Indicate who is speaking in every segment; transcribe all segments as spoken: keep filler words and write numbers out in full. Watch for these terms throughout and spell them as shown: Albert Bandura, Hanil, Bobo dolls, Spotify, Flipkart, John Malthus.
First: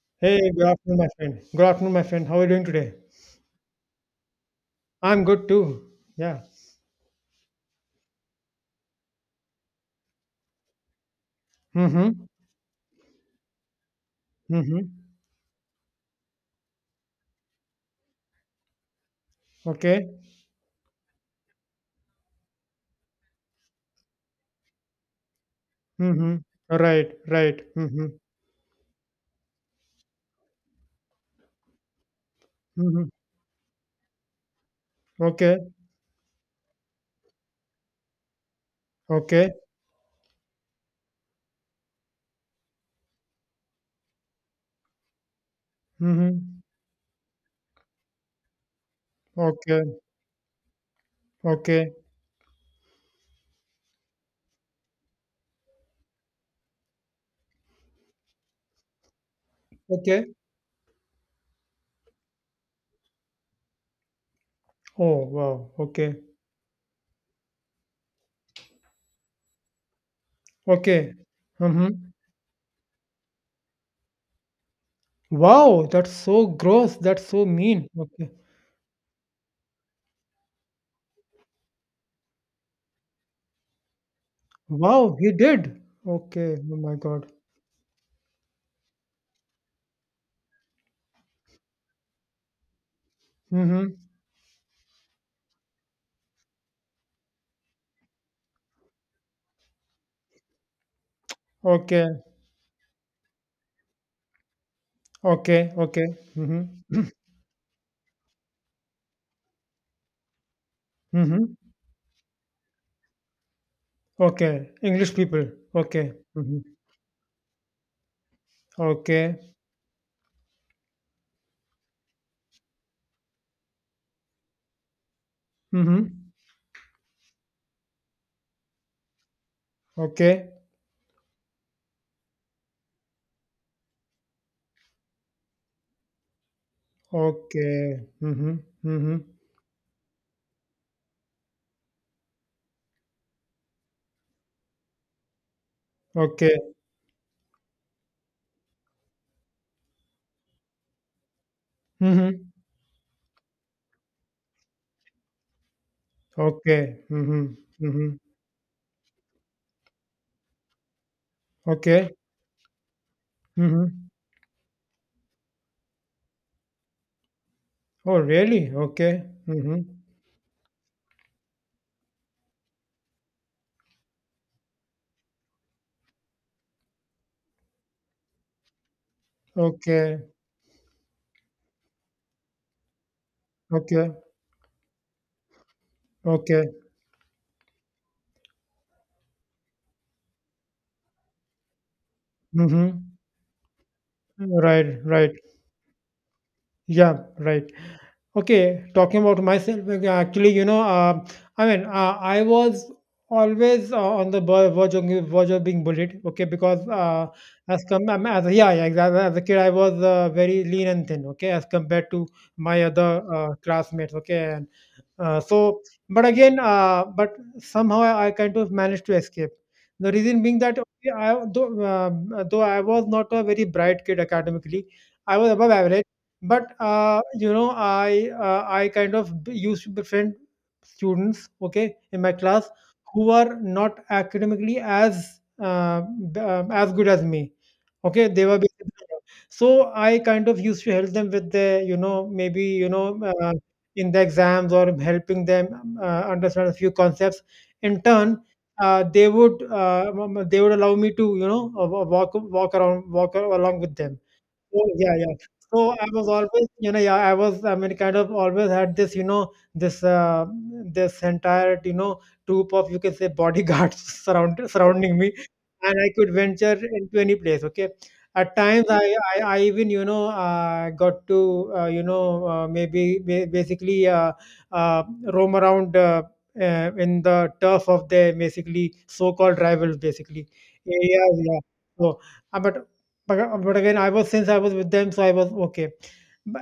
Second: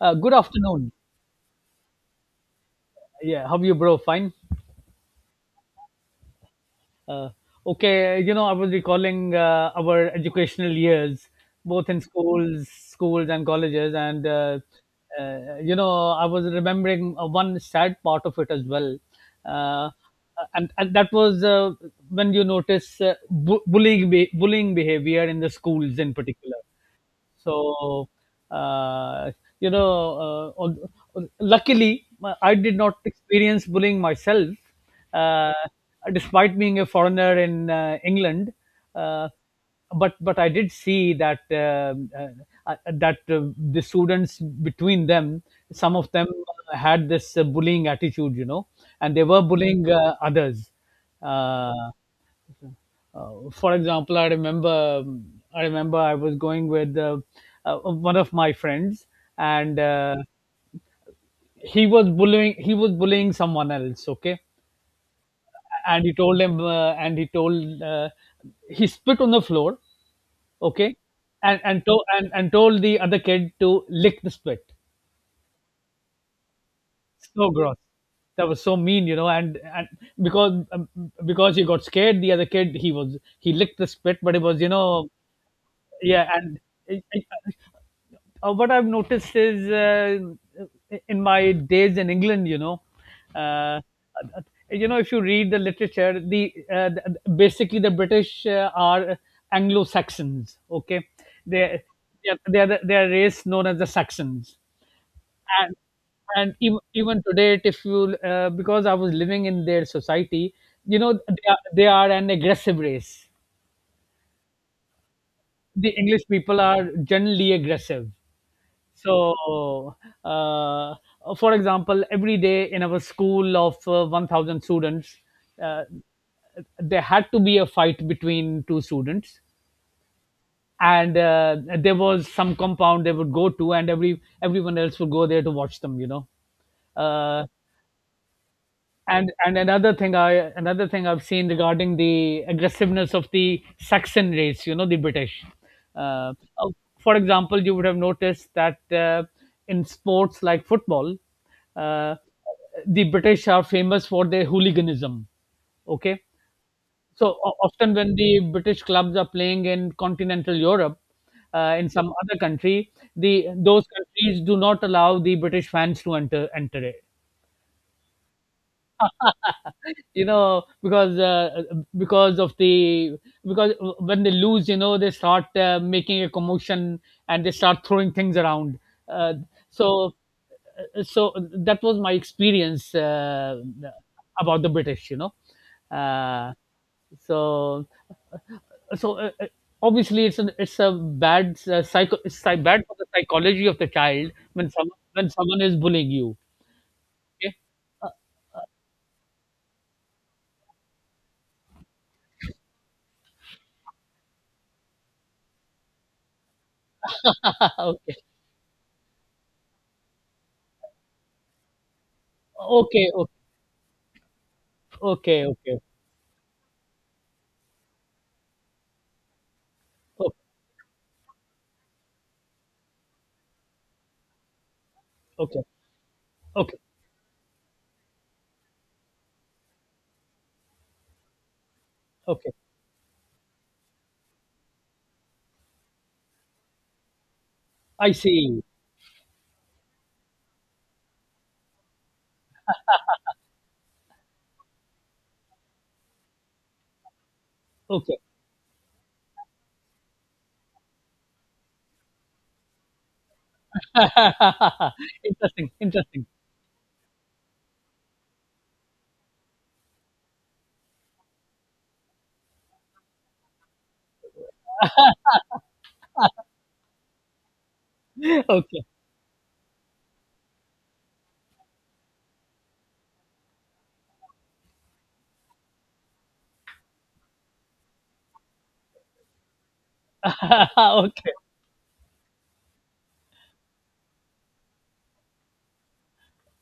Speaker 1: Uh, good
Speaker 2: Hey, good
Speaker 1: afternoon.
Speaker 2: afternoon, my friend. Good afternoon, my friend. How are you doing today?
Speaker 1: Yeah, how are you, bro? Fine.
Speaker 2: I'm good too. Yeah.
Speaker 1: Uh, okay, you know, I was recalling uh, our educational years, both in
Speaker 2: Mm-hmm.
Speaker 1: schools, schools and colleges, and uh,
Speaker 2: Mm-hmm.
Speaker 1: uh, you know, I was remembering uh, one sad part of it as well, uh,
Speaker 2: Okay.
Speaker 1: uh, and and that was uh, when you notice uh, bu- bullying be- bullying behavior in the schools in
Speaker 2: Mm-hmm.
Speaker 1: particular.
Speaker 2: Right. Right. Mm-hmm.
Speaker 1: So, uh, you know, uh, al- al- luckily, uh, I did not
Speaker 2: Mm-hmm.
Speaker 1: experience bullying myself, uh,
Speaker 2: Okay.
Speaker 1: despite being a foreigner in uh, England. Uh,
Speaker 2: Okay.
Speaker 1: but but I did see that um, uh, uh, that uh, the students between them, some of them
Speaker 2: Mm-hmm.
Speaker 1: had this uh, bullying attitude, you know, and they were bullying
Speaker 2: Okay.
Speaker 1: uh, others. Uh,
Speaker 2: Okay.
Speaker 1: uh, for example, I remember I remember I was going with uh, uh, one of my friends, and uh,
Speaker 2: Okay.
Speaker 1: he was bullying he was bullying someone else. Okay,
Speaker 2: Oh, wow.
Speaker 1: and he
Speaker 2: Okay.
Speaker 1: told him uh, and he told uh, he spit on the floor. Okay,
Speaker 2: Okay.
Speaker 1: and and, to,
Speaker 2: Mm-hmm.
Speaker 1: and and told the other kid to lick the spit.
Speaker 2: Wow, that's so gross. That's so
Speaker 1: So gross.
Speaker 2: mean. Okay.
Speaker 1: That was so mean, you know, and and because um, because he got scared, the other kid he was he licked the spit, but it was you know
Speaker 2: Wow, he did.
Speaker 1: yeah,
Speaker 2: Okay.
Speaker 1: and
Speaker 2: Oh my
Speaker 1: I-
Speaker 2: God.
Speaker 1: I- uh, what I've noticed is uh, in my days in England, you know, uh, uh,
Speaker 2: Mm-hmm.
Speaker 1: you know, if you read the literature, the, uh, the basically the British uh, are Anglo Saxons. Okay, they
Speaker 2: Okay.
Speaker 1: they are they are a race known as the Saxons,
Speaker 2: Okay.
Speaker 1: and
Speaker 2: Okay.
Speaker 1: and even,
Speaker 2: Mm-hmm.
Speaker 1: even today, if you uh, because I was living in their society, you know,
Speaker 2: Mm-hmm.
Speaker 1: they are, they are an aggressive race.
Speaker 2: Okay, English people.
Speaker 1: The
Speaker 2: Okay.
Speaker 1: English people
Speaker 2: Mhm.
Speaker 1: are generally aggressive.
Speaker 2: Okay.
Speaker 1: So, uh, for example, every day in our school of uh, one thousand students, uh,
Speaker 2: Mhm.
Speaker 1: there had to be a fight between two students.
Speaker 2: Okay.
Speaker 1: And uh, there was some compound they would go to, and every everyone else would go there to watch them, you know. Uh,
Speaker 2: Okay. Mhm. Mhm.
Speaker 1: and and another thing i another thing I've seen regarding the aggressiveness of the Saxon race, you know, the British. uh,
Speaker 2: Okay.
Speaker 1: uh, for example, you would have noticed that uh, in sports like football, uh,
Speaker 2: Mhm.
Speaker 1: the British are famous for their hooliganism. Okay,
Speaker 2: Okay.
Speaker 1: so o-
Speaker 2: Mhm.
Speaker 1: often when
Speaker 2: Mhm.
Speaker 1: the British clubs are playing in continental Europe, uh, in some
Speaker 2: Okay.
Speaker 1: other country, the those
Speaker 2: Mhm.
Speaker 1: countries do not allow the British fans to enter enter it,
Speaker 2: Oh, really? Okay. Mhm.
Speaker 1: you know, because uh, because of the because when they lose, you know, they start uh, making a commotion, and they start throwing things around. uh, so
Speaker 2: Okay.
Speaker 1: uh, so that was my experience uh,
Speaker 2: Okay.
Speaker 1: about the British, you know. uh,
Speaker 2: Okay.
Speaker 1: so so uh, uh, obviously it's a it's a bad uh, psycho it's psy- bad for the
Speaker 2: Mhm.
Speaker 1: psychology of the child when someone
Speaker 2: Right,
Speaker 1: when
Speaker 2: right.
Speaker 1: someone is bullying you.
Speaker 2: Yeah,
Speaker 1: Okay.
Speaker 2: right. Okay, talking about myself, like, actually, you know, uh, I mean, uh, I was always uh, on the ver- verge of, verge of being bullied. Okay, because uh, as come
Speaker 1: Okay,
Speaker 2: I mean, as yeah, yeah, exactly. As a kid, I was uh, very lean and thin. Okay, as compared to my
Speaker 1: okay.
Speaker 2: other uh, classmates. Okay, and uh,
Speaker 1: Okay,
Speaker 2: so,
Speaker 1: okay.
Speaker 2: but again, uh, but somehow I kind of managed to escape. The
Speaker 1: Okay,
Speaker 2: reason being that, okay, I, though, uh, though I was not a very bright kid academically, I was
Speaker 1: okay,
Speaker 2: above average.
Speaker 1: okay,
Speaker 2: But, uh, you know, I uh, I kind of b- used to befriend students, okay, in my
Speaker 1: okay.
Speaker 2: class who are not academically as uh, b- um, as good as me.
Speaker 1: I
Speaker 2: Okay, they were
Speaker 1: see.
Speaker 2: basically, so I kind of used to help them with their, you know, maybe, you know, uh, in the exams, or helping them um, uh, understand a few concepts. In
Speaker 1: Okay.
Speaker 2: turn, uh, they would uh, m- m- they would allow me to, you know, uh, wa- walk walk around, walk along with them. Oh, yeah, yeah.
Speaker 1: Interesting,
Speaker 2: So I
Speaker 1: interesting.
Speaker 2: was always, you know, yeah, I was, I mean, kind of always had this, you know, this, uh, this entire, you know, troop of, you can say, bodyguards surround, surrounding me, and I could venture into any place. Okay, at
Speaker 1: Okay.
Speaker 2: times I, I, I even, you know, uh, got to, uh, you know, uh, maybe ba- basically uh, uh, roam around, uh, uh, in the turf of their basically so-called rivals, basically. Yeah,
Speaker 1: Okay,
Speaker 2: yeah. So, uh, but but uh, but again, I was since I was with them, so I was okay.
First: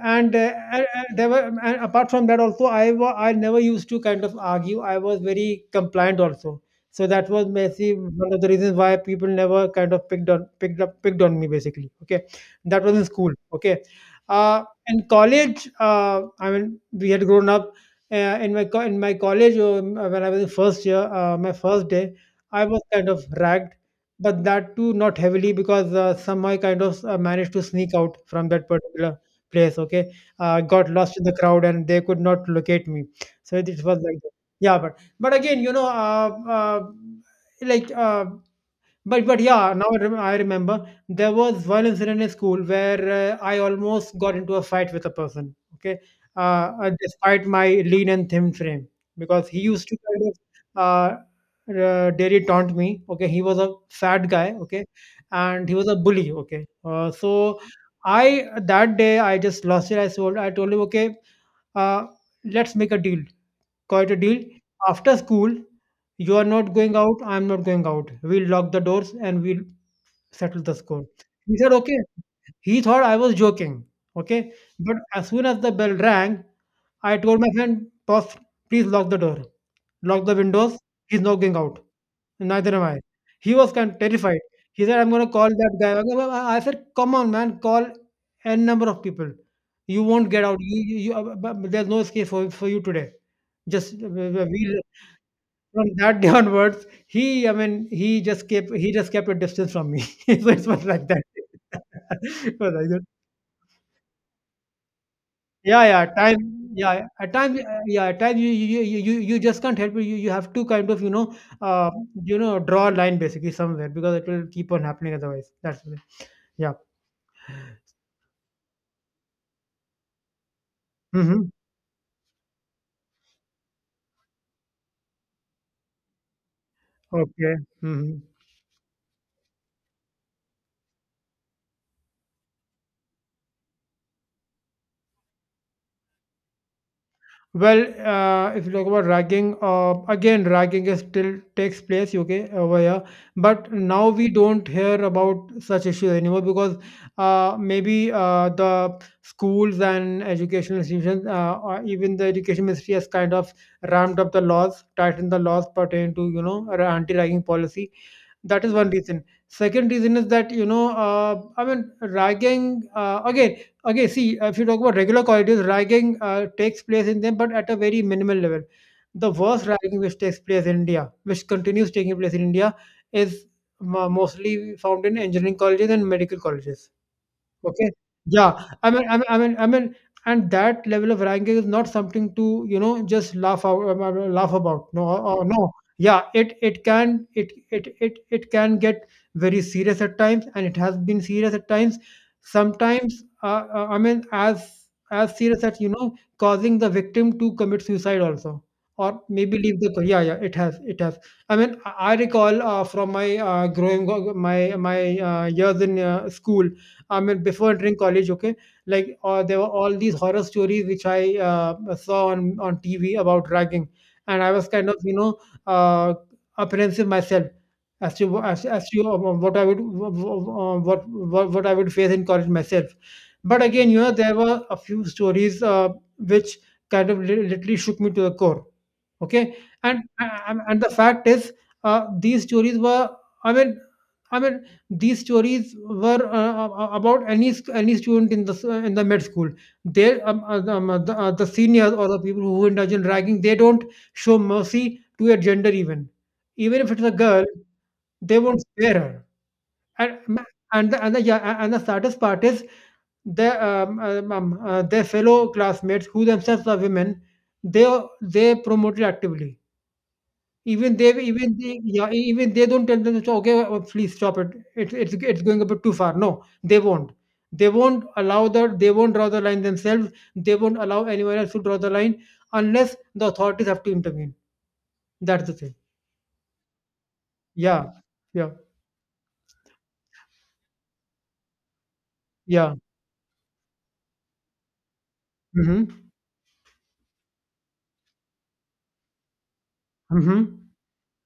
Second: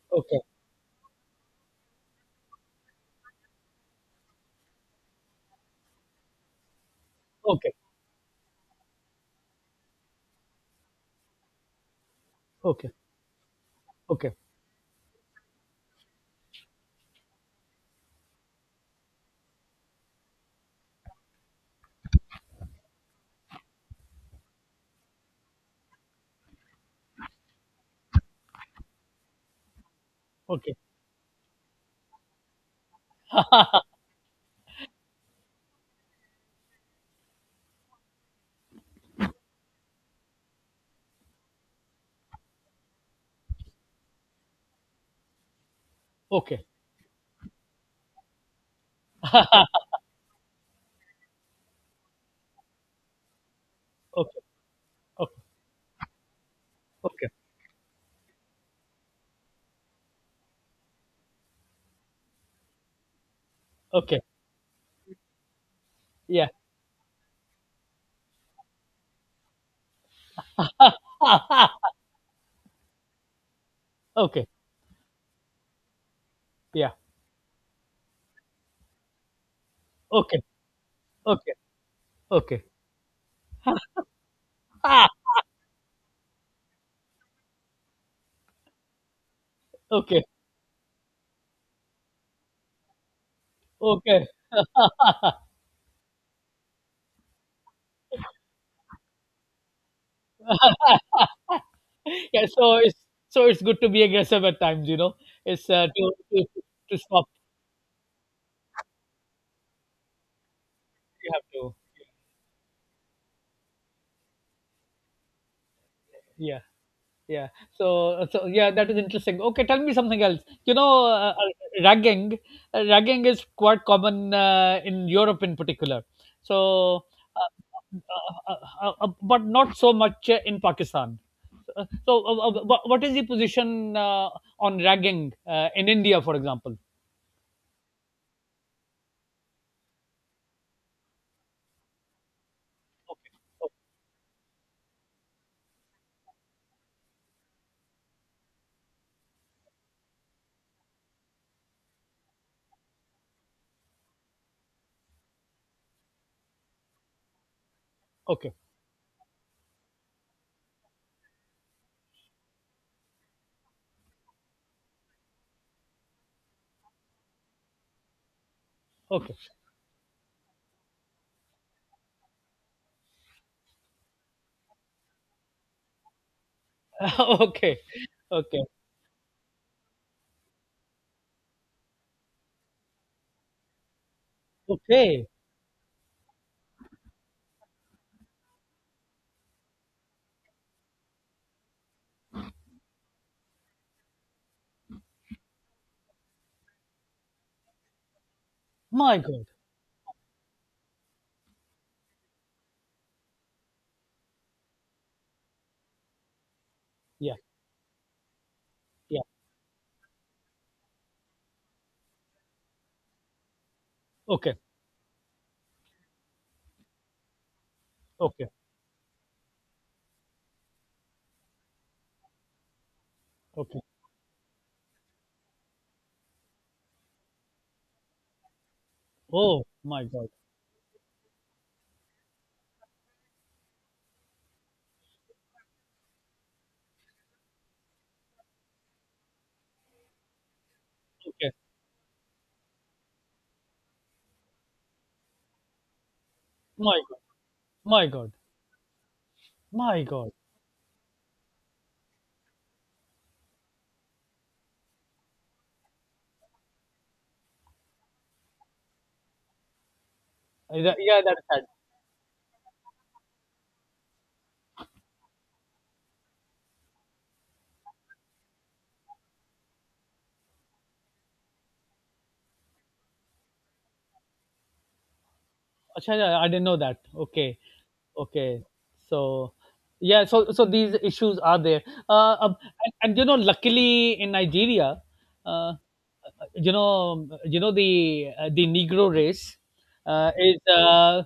Speaker 2: And,
Speaker 1: okay,
Speaker 2: uh, and and there were and apart from that also, I wa- I never used to kind of argue. I was very compliant also. So that was
Speaker 1: okay,
Speaker 2: maybe one of the reasons why people never kind of picked on picked up picked on me basically. Okay, that
Speaker 1: okay, okay,
Speaker 2: was in school. Okay, uh, in college, uh, I mean, we had grown up uh, in my co- in my college, um, when I was in first year. Uh, my first day, I was kind of ragged, but that too not heavily, because uh, somehow I kind of uh, managed to sneak out from that particular place. Okay, uh,
Speaker 1: okay, okay,
Speaker 2: got lost in the crowd and they could not locate me. So it, it was like that. Yeah, but but again, you know, uh, uh, like, uh, but but yeah, now I, rem- I remember there was one incident in school where uh, I almost got into a fight with a person. Okay, uh, uh, despite my lean and thin frame, because he used to kind of uh, uh, dairy taunt me. Okay, he was a fat
Speaker 1: okay,
Speaker 2: guy. Okay,
Speaker 1: okay,
Speaker 2: and he was a bully. Okay, uh,
Speaker 1: okay,
Speaker 2: so, I that day I just lost it. I told I told him, okay, uh, let's make a deal. Quite a
Speaker 1: okay.
Speaker 2: deal. After school, you are
Speaker 1: Yeah.
Speaker 2: not going out, I'm not going out. We'll lock the doors and we'll settle the score. He said, okay. He thought I was joking.
Speaker 1: Okay.
Speaker 2: Okay. But as soon as the bell rang,
Speaker 1: Yeah.
Speaker 2: I told my friend, boss, please lock the door, lock the
Speaker 1: Okay.
Speaker 2: windows. He's not
Speaker 1: Okay.
Speaker 2: going out.
Speaker 1: Okay.
Speaker 2: Neither am I. He was kind of terrified. He said,
Speaker 1: Ah,
Speaker 2: I'm going to call that guy. I go, I- I said, come on, man, call n number of people. You
Speaker 1: okay.
Speaker 2: won't get out. You, you, you, uh, b- b- There's no escape for, for you today. Just
Speaker 1: Okay.
Speaker 2: w- w- we from that day onwards, he, I mean, he just kept, he just kept a distance from me. So it was like that.
Speaker 1: Yeah,
Speaker 2: It was
Speaker 1: so
Speaker 2: like
Speaker 1: it's
Speaker 2: that.
Speaker 1: so it's good to be aggressive at times, you know. It's
Speaker 2: Yeah,
Speaker 1: uh,
Speaker 2: yeah.
Speaker 1: to,
Speaker 2: At time,
Speaker 1: to to
Speaker 2: yeah.
Speaker 1: stop.
Speaker 2: At times, uh, yeah. At times, you you, you you you just can't help it. You, you have to kind of, you
Speaker 1: You
Speaker 2: know,
Speaker 1: have to.
Speaker 2: uh, you know, draw a line basically somewhere, because it will keep on happening otherwise. That's it.
Speaker 1: Yeah.
Speaker 2: Yeah.
Speaker 1: yeah so so yeah, that is interesting. Okay, tell me something else, you know. Uh,
Speaker 2: Mm-hmm.
Speaker 1: uh, ragging uh, ragging is quite common uh, in Europe in particular. so uh,
Speaker 2: Okay. Mm-hmm.
Speaker 1: uh, uh, uh, but not so much uh, in Pakistan. Uh, so uh, uh, wha- what is the position uh, on ragging uh, in India, for example?
Speaker 2: Well, uh, if you talk about ragging, uh, again, ragging is still takes place, okay, over here.
Speaker 1: Okay,
Speaker 2: But now we don't hear about such issues anymore, because uh, maybe uh, the schools and educational institutions, uh, or even the education ministry, has kind of ramped up the laws, tightened the laws pertaining to, you know, ra- anti-ragging policy.
Speaker 1: okay,
Speaker 2: That is one reason. Second reason is that, you know, uh, I mean, ragging, uh, again, okay, see, if you talk about regular corridors, ragging uh, takes place in them, but at a very minimal level. The
Speaker 1: okay.
Speaker 2: worst ragging which takes place in India, which continues taking place in India, is mo- mostly found in engineering colleges and medical colleges.
Speaker 1: Okay,
Speaker 2: Okay.
Speaker 1: okay,
Speaker 2: Yeah. I mean, I mean, I mean, I mean, and that level of ranking is not something to, you know, just laugh out, um, uh, laugh about. No,
Speaker 1: okay.
Speaker 2: or no. Yeah, it it can it it it it can get very serious at times, and it has been serious at times. Sometimes, uh, uh, I mean, as as serious as, you know, causing the victim to commit suicide also,
Speaker 1: My
Speaker 2: or
Speaker 1: God.
Speaker 2: maybe leave the. co- yeah, yeah, it has, it has. I mean, I I recall, uh, from my uh, growing my my uh, years in, uh, school, I
Speaker 1: Yeah,
Speaker 2: mean, before entering college, okay, like,
Speaker 1: yeah.
Speaker 2: uh, there were all these horror stories which I, uh, saw on on T V about ragging, and I
Speaker 1: Okay,
Speaker 2: was kind of, you know uh, apprehensive myself, as to
Speaker 1: okay,
Speaker 2: as, as to uh, what I would, uh, what, what what I would face in college myself. But
Speaker 1: okay.
Speaker 2: again, you know, there were a few stories, uh, which kind of li- literally shook me to the core. Okay,
Speaker 1: Oh
Speaker 2: and
Speaker 1: my God.
Speaker 2: and and the fact is, uh, these stories were. I mean, I mean, these stories were uh, uh, about any st- any student in the s- uh, in the med school. They um, uh, the, um, uh, the, uh, the
Speaker 1: Okay.
Speaker 2: seniors, or the people who indulge in ragging, they don't show mercy to a gender even. Even if
Speaker 1: my
Speaker 2: it's a girl,
Speaker 1: My God,
Speaker 2: they won't spare her.
Speaker 1: my God.
Speaker 2: And and the, and the, yeah, and the saddest part is, their um, um, um, uh, their fellow classmates who themselves are women. They they promoted actively.
Speaker 1: Uh,
Speaker 2: even
Speaker 1: that-
Speaker 2: they
Speaker 1: Yeah, that's
Speaker 2: even
Speaker 1: sad.
Speaker 2: they yeah, e- even they don't tell them, "Okay, uh, please stop it. It's it's it's going a bit too far." No, they won't. They won't allow the they won't draw the line themselves. They won't allow anyone else to draw the line, unless the authorities have to intervene. That's the thing.
Speaker 1: Acha, yeah, I didn't know that. Okay.
Speaker 2: Yeah. Yeah.
Speaker 1: Okay. So, yeah so so these issues are there. uh, um,
Speaker 2: Yeah.
Speaker 1: and, and you know, luckily in Nigeria, uh,
Speaker 2: Mm-hmm.
Speaker 1: you know you know the uh, the negro race uh, is
Speaker 2: Mm-hmm.
Speaker 1: uh,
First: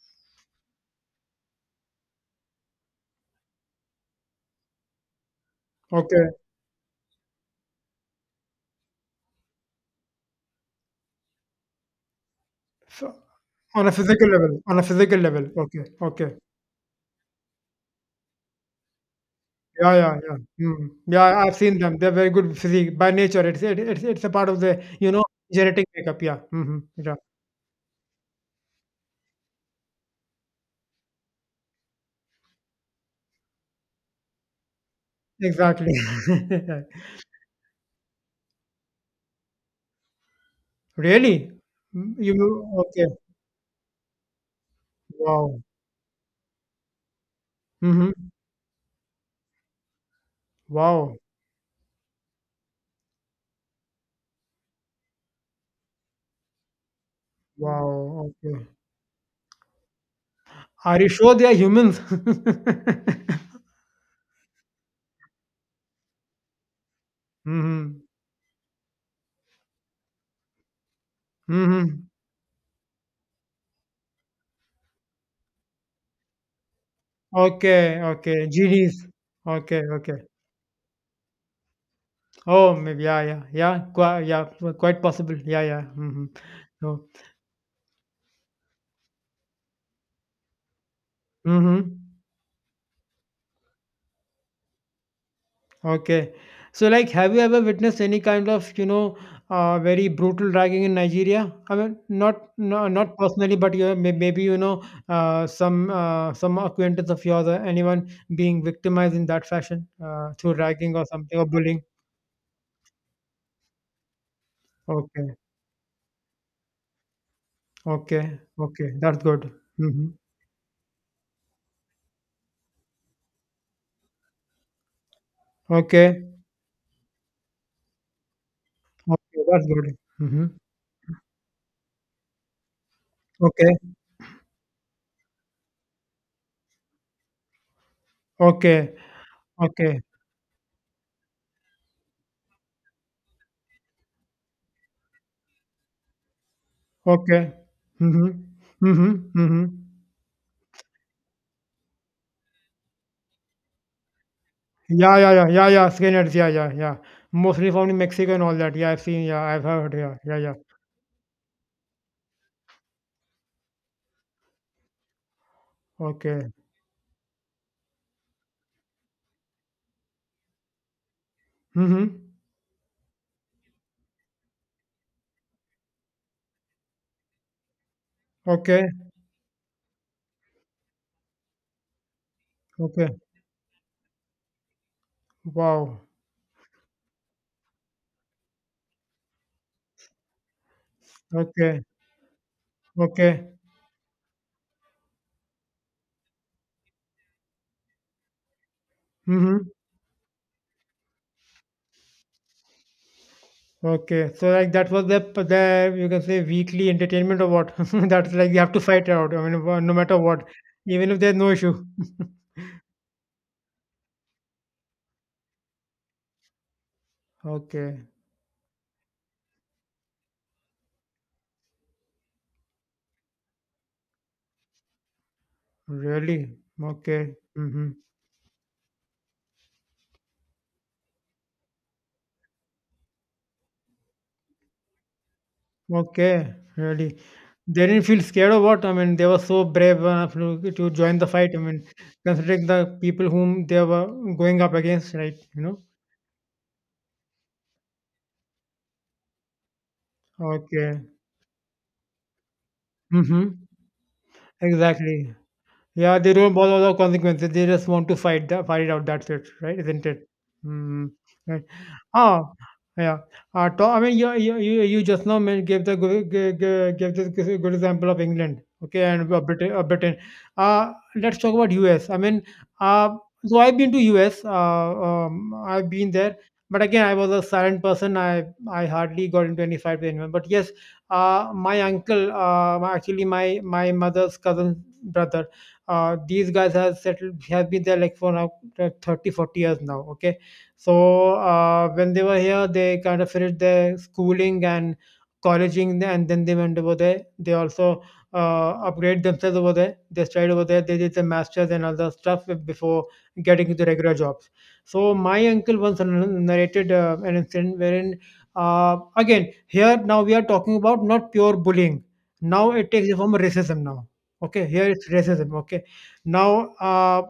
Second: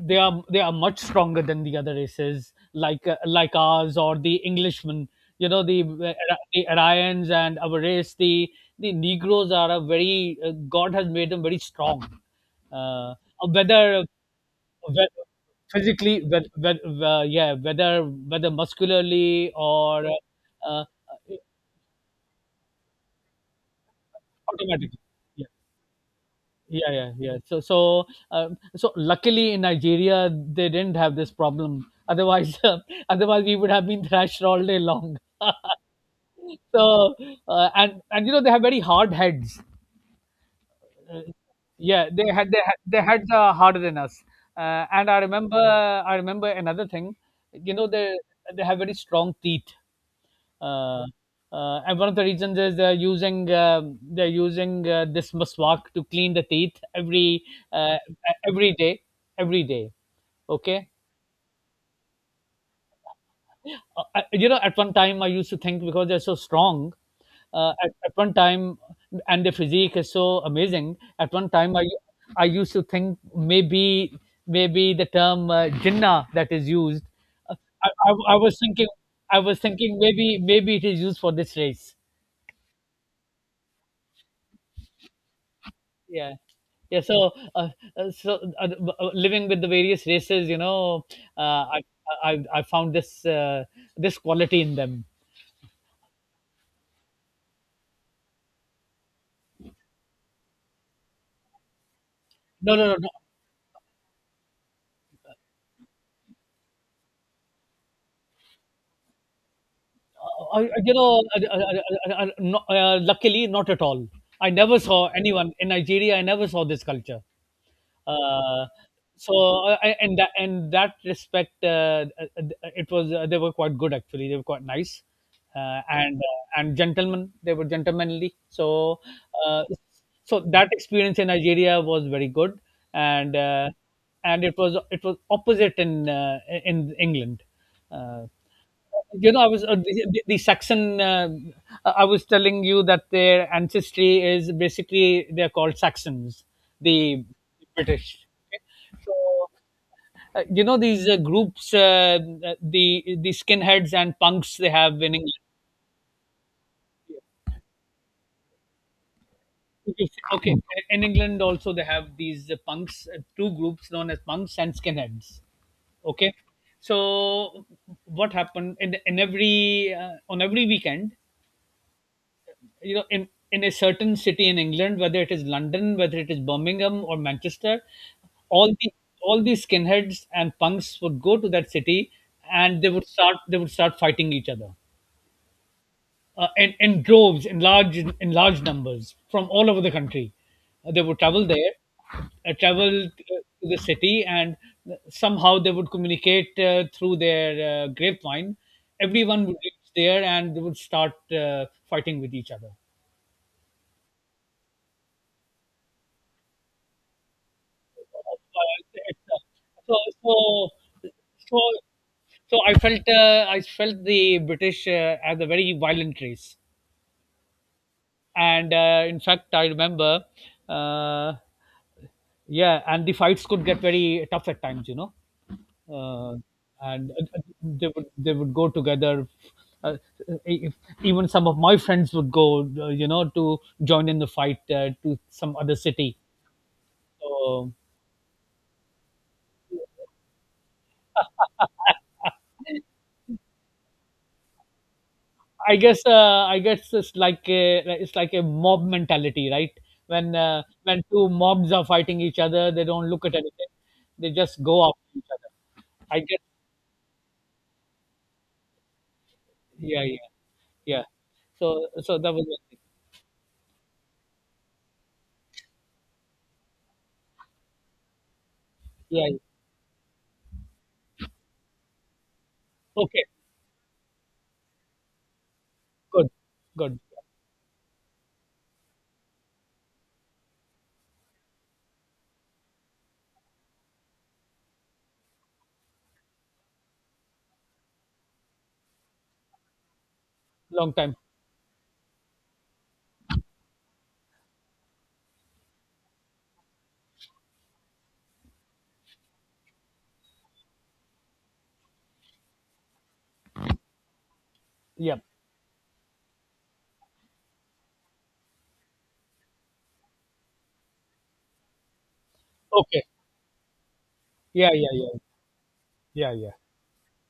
Speaker 1: they are they are much stronger than the other races, like uh, like ours or the Englishmen, you know, the uh,
Speaker 2: Okay.
Speaker 1: the Aryans, and our race. The the negroes are a very uh, God has made them very strong.
Speaker 2: So,
Speaker 1: uh,
Speaker 2: on a
Speaker 1: whether
Speaker 2: physical level, on a physical
Speaker 1: whe-
Speaker 2: level. Okay.
Speaker 1: Physically,
Speaker 2: Okay.
Speaker 1: whe- whe- whe- yeah, whether whether muscularly
Speaker 2: Yeah,
Speaker 1: or
Speaker 2: yeah, yeah.
Speaker 1: uh, uh,
Speaker 2: Mm. Yeah, I- I've seen them. They're very good physique by nature. It's it, it's it's a part of the,
Speaker 1: automatically.
Speaker 2: you know
Speaker 1: Yeah,
Speaker 2: genetic makeup. Yeah. Mm-hmm.
Speaker 1: yeah, yeah,
Speaker 2: Yeah.
Speaker 1: yeah. so so um, so luckily in Nigeria they didn't have this problem, otherwise. Uh, otherwise we would have been thrashed all day long.
Speaker 2: Exactly.
Speaker 1: so uh, and and you know, they have very hard heads. Uh,
Speaker 2: Really?
Speaker 1: yeah
Speaker 2: Mm,
Speaker 1: they
Speaker 2: you
Speaker 1: had they had — their
Speaker 2: okay?
Speaker 1: heads are harder than us. Uh, and i remember
Speaker 2: Wow.
Speaker 1: I remember another thing. You know,
Speaker 2: Hmm.
Speaker 1: they they have very strong teeth. uh,
Speaker 2: Wow.
Speaker 1: uh, and one of the reasons is they're using um they're using uh, this maswak to clean the teeth every uh,
Speaker 2: Wow.
Speaker 1: e-,
Speaker 2: Okay.
Speaker 1: every day, every day. Okay.
Speaker 2: Are you sure they are humans?
Speaker 1: Uh, I, you know, at one time I used to think, because they're so strong. uh, at,
Speaker 2: Mm-hmm.
Speaker 1: at one time, and the physique is so amazing, at one time i
Speaker 2: Mm-hmm.
Speaker 1: i used to think, maybe maybe the term uh, jinnah that is used. uh, I,
Speaker 2: Okay.
Speaker 1: I, I
Speaker 2: Okay.
Speaker 1: was thinking,
Speaker 2: Genies.
Speaker 1: i was
Speaker 2: Okay.
Speaker 1: thinking
Speaker 2: Okay.
Speaker 1: maybe maybe it is used for this race.
Speaker 2: Oh, maybe. Yeah. Yeah. Yeah. Quite. Yeah. Quite possible. Yeah. Yeah. Mm-hmm.
Speaker 1: Yeah. Yeah.
Speaker 2: So.
Speaker 1: So uh, uh, so uh, b- uh, living with the various races, you know, uh, I,
Speaker 2: Mm-hmm.
Speaker 1: I I found this uh, this quality in them.
Speaker 2: Okay. So, like, have you ever witnessed any kind of, you know, uh, very brutal dragging in Nigeria? I mean, not
Speaker 1: No, no,
Speaker 2: no,
Speaker 1: no, no.
Speaker 2: not personally, but you may- maybe, you know uh, some uh, some acquaintance of yours, or anyone being victimized in that fashion, uh, through
Speaker 1: Uh, uh, you
Speaker 2: dragging or
Speaker 1: know
Speaker 2: something,
Speaker 1: uh,
Speaker 2: or
Speaker 1: uh, uh,
Speaker 2: bullying.
Speaker 1: uh, uh, no, uh, luckily not at all. I never saw
Speaker 2: Okay,
Speaker 1: anyone in Nigeria. I never saw this culture.
Speaker 2: okay,
Speaker 1: uh,
Speaker 2: okay. That's
Speaker 1: so
Speaker 2: good.
Speaker 1: uh, I-
Speaker 2: Hmm.
Speaker 1: and that and that respect, uh, uh, uh, it was uh, they were quite good, actually. They were quite nice, uh, and
Speaker 2: Okay,
Speaker 1: uh, and gentlemen they were gentlemanly. so
Speaker 2: okay.
Speaker 1: uh,
Speaker 2: That's good.
Speaker 1: so
Speaker 2: Hmm.
Speaker 1: that experience in Nigeria was very good. and uh,
Speaker 2: Okay,
Speaker 1: and it was it was opposite in uh, in England. uh,
Speaker 2: okay,
Speaker 1: you know, I was uh,
Speaker 2: okay,
Speaker 1: the, the Saxon. Uh, uh, I was telling you that their ancestry is — basically they're called Saxons, the
Speaker 2: okay.
Speaker 1: British.
Speaker 2: Hmm.
Speaker 1: Okay? So
Speaker 2: Hmm. Hmm.
Speaker 1: uh, you know, these uh, groups, uh, the the skinheads and punks they have in
Speaker 2: Yeah, yeah,
Speaker 1: England.
Speaker 2: yeah, yeah, yeah. Skinheads. Yeah, yeah, yeah. Mostly found in Mexico and all that. Yeah, I've seen. Yeah, I've heard.
Speaker 1: If you
Speaker 2: Yeah,
Speaker 1: see-
Speaker 2: yeah, yeah.
Speaker 1: Okay, in England also they have these uh, punks, uh, two groups known as punks and skinheads. Okay,
Speaker 2: Okay.
Speaker 1: so what happened in, in every uh, on every weekend,
Speaker 2: Mm-hmm.
Speaker 1: you know, in in a certain city in England, whether it is London, whether it is Birmingham or Manchester, all
Speaker 2: Okay.
Speaker 1: the all these skinheads and punks would go to that city, and they would
Speaker 2: Okay.
Speaker 1: start they would start fighting each other
Speaker 2: Wow.
Speaker 1: uh, in, in droves, in large in large numbers from all over the country. Uh, they would travel there,
Speaker 2: Okay.
Speaker 1: uh, travel uh,
Speaker 2: Okay.
Speaker 1: to the city, and somehow they would communicate uh, through their uh, grapevine. Everyone would
Speaker 2: Mm-hmm.
Speaker 1: reach there and they would start uh, fighting with each other.
Speaker 2: Okay. So, like, that was the p- the you can say weekly entertainment or what? That's like you have to fight out. I mean, wha- no
Speaker 1: So
Speaker 2: matter
Speaker 1: so
Speaker 2: what, even if there's no
Speaker 1: so
Speaker 2: issue.
Speaker 1: so I felt uh, I felt the British uh, as a very violent race,
Speaker 2: Okay.
Speaker 1: and uh, in fact I remember, uh, yeah, and the fights could get very tough at times, you know. Uh,
Speaker 2: Really?
Speaker 1: and
Speaker 2: Okay.
Speaker 1: uh, they
Speaker 2: Mm-hmm.
Speaker 1: would they would go together. Uh, if, Even some of my friends would go, uh, you know, to join in the fight uh, to some other city.
Speaker 2: Okay, really.
Speaker 1: So,
Speaker 2: They didn't feel scared or what? I mean, they were so brave enough to, to join the fight. I mean, considering the people whom they were going up against, right? You
Speaker 1: I
Speaker 2: know?
Speaker 1: guess uh, I guess it's like a it's like a mob mentality, right? When uh,
Speaker 2: Okay.
Speaker 1: when two mobs are fighting each other, they don't look at
Speaker 2: Mm-hmm.
Speaker 1: anything; they just go after each
Speaker 2: Exactly.
Speaker 1: other.
Speaker 2: Yeah,
Speaker 1: I
Speaker 2: they
Speaker 1: guess,
Speaker 2: don't bother about consequences. They just want to fight the fight it out. That's it, right?
Speaker 1: yeah,
Speaker 2: Isn't
Speaker 1: yeah,
Speaker 2: it?
Speaker 1: yeah.
Speaker 2: Mm, right.
Speaker 1: So so that
Speaker 2: Ah,
Speaker 1: was it.
Speaker 2: yeah. Uh, to, I mean, you, you you you just now men- gave the good- g- g- gave this g- good example of England, okay,
Speaker 1: Yeah.
Speaker 2: and
Speaker 1: Yeah.
Speaker 2: uh, Britain. Uh, Britain. Uh, let's talk about U S. I mean, uh,
Speaker 1: Okay,
Speaker 2: so I've been to U S. Uh, um, I've been
Speaker 1: good,
Speaker 2: there, but
Speaker 1: good.
Speaker 2: again, I was a silent person. I I hardly got into any fight with anyone. But yes, uh, my uncle, uh, actually my my mother's cousin brother, uh, these guys have settled have been there like for now like thirty forty years now. Okay.
Speaker 1: Long time.
Speaker 2: So, uh, when they were here they kind of finished their schooling and colleging, and then they went over there. They also uh, upgrade themselves over there, they studied over there, they did the masters and other stuff before getting into regular jobs. So
Speaker 1: Yeah.
Speaker 2: my uncle once narrated uh, an incident wherein, uh, again, here now we are talking about not pure bullying, now it
Speaker 1: Okay.
Speaker 2: takes the form of racism now. Okay,
Speaker 1: Yeah,
Speaker 2: here
Speaker 1: yeah,
Speaker 2: it's
Speaker 1: yeah,
Speaker 2: racism. Okay.
Speaker 1: yeah, yeah.
Speaker 2: Now, uh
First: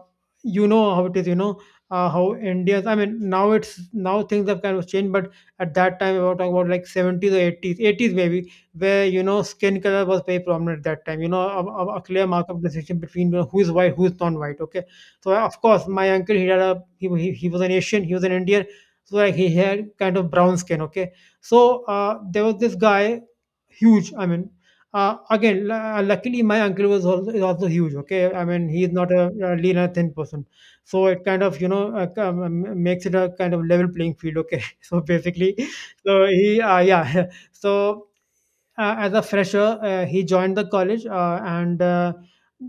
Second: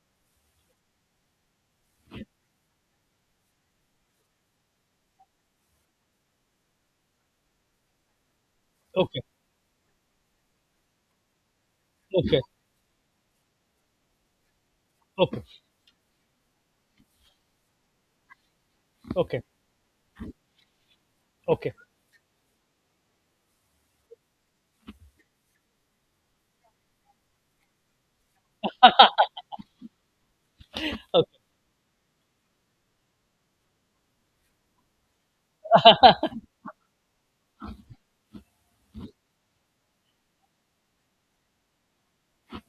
Speaker 2: you know how it is you know uh, how indians, I mean, now it's, now things have kind of changed, but at that time we were talking about like seventies or eighties, eighties maybe, where
Speaker 1: Okay,
Speaker 2: you know skin color was very prominent at that time you know a, a, a clear
Speaker 1: okay,
Speaker 2: mark of distinction between, you know, who's white, who's non-white. Okay. So, uh,
Speaker 1: okay,
Speaker 2: of course, my uncle, he had a he, he, he was an Asian, he was an Indian, so like
Speaker 1: okay,
Speaker 2: he had kind of brown skin. Okay.
Speaker 1: okay,
Speaker 2: So, uh, there was this guy, huge, I mean, uh, again, lu- luckily my uncle was also, is also huge. Okay, I mean he is not a, a lean and thin person, so it
Speaker 1: okay,
Speaker 2: kind of you know uh, k- um, um, makes it a kind of level playing field. Okay, so basically, so he uh, yeah, so uh, as a fresher. Uh, he joined the college, uh, and uh,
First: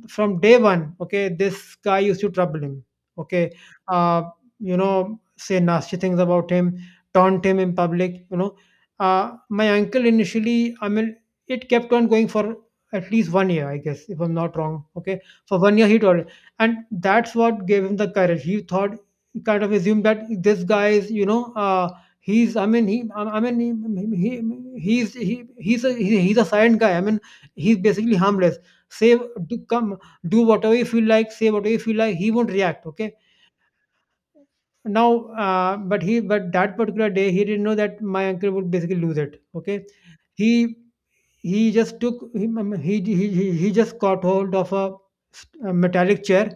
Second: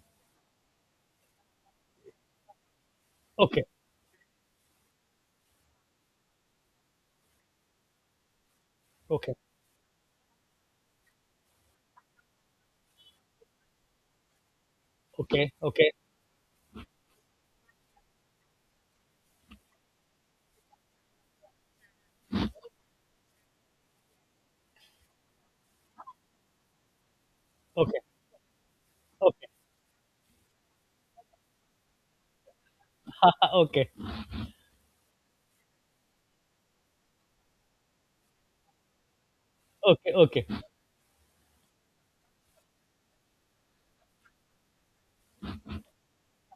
Speaker 2: from day one, okay, this guy used to trouble him. Okay,
Speaker 1: okay,
Speaker 2: uh, you know, say nasty things about him, taunt him in public. You know,
Speaker 1: okay,
Speaker 2: uh, my uncle initially, I mean, it kept on going for at least one year, I guess, if I'm not wrong. Okay,
Speaker 1: okay,
Speaker 2: for one year he told it. And that's what gave him the courage. He thought, he kind of assumed that this guy is, you know. Uh, He's, I mean, he I I mean, he he he's he he's a he, he's a silent guy. I mean, he's
Speaker 1: okay,
Speaker 2: basically harmless. Say
Speaker 1: okay,
Speaker 2: do come do whatever you feel like, say whatever you feel like, he won't react, okay?
Speaker 1: okay.
Speaker 2: Now, uh, but he but that particular day he didn't know that my uncle would basically lose it, okay?
Speaker 1: Okay, okay,
Speaker 2: He he just took he he he, he he just caught hold of a, a metallic chair,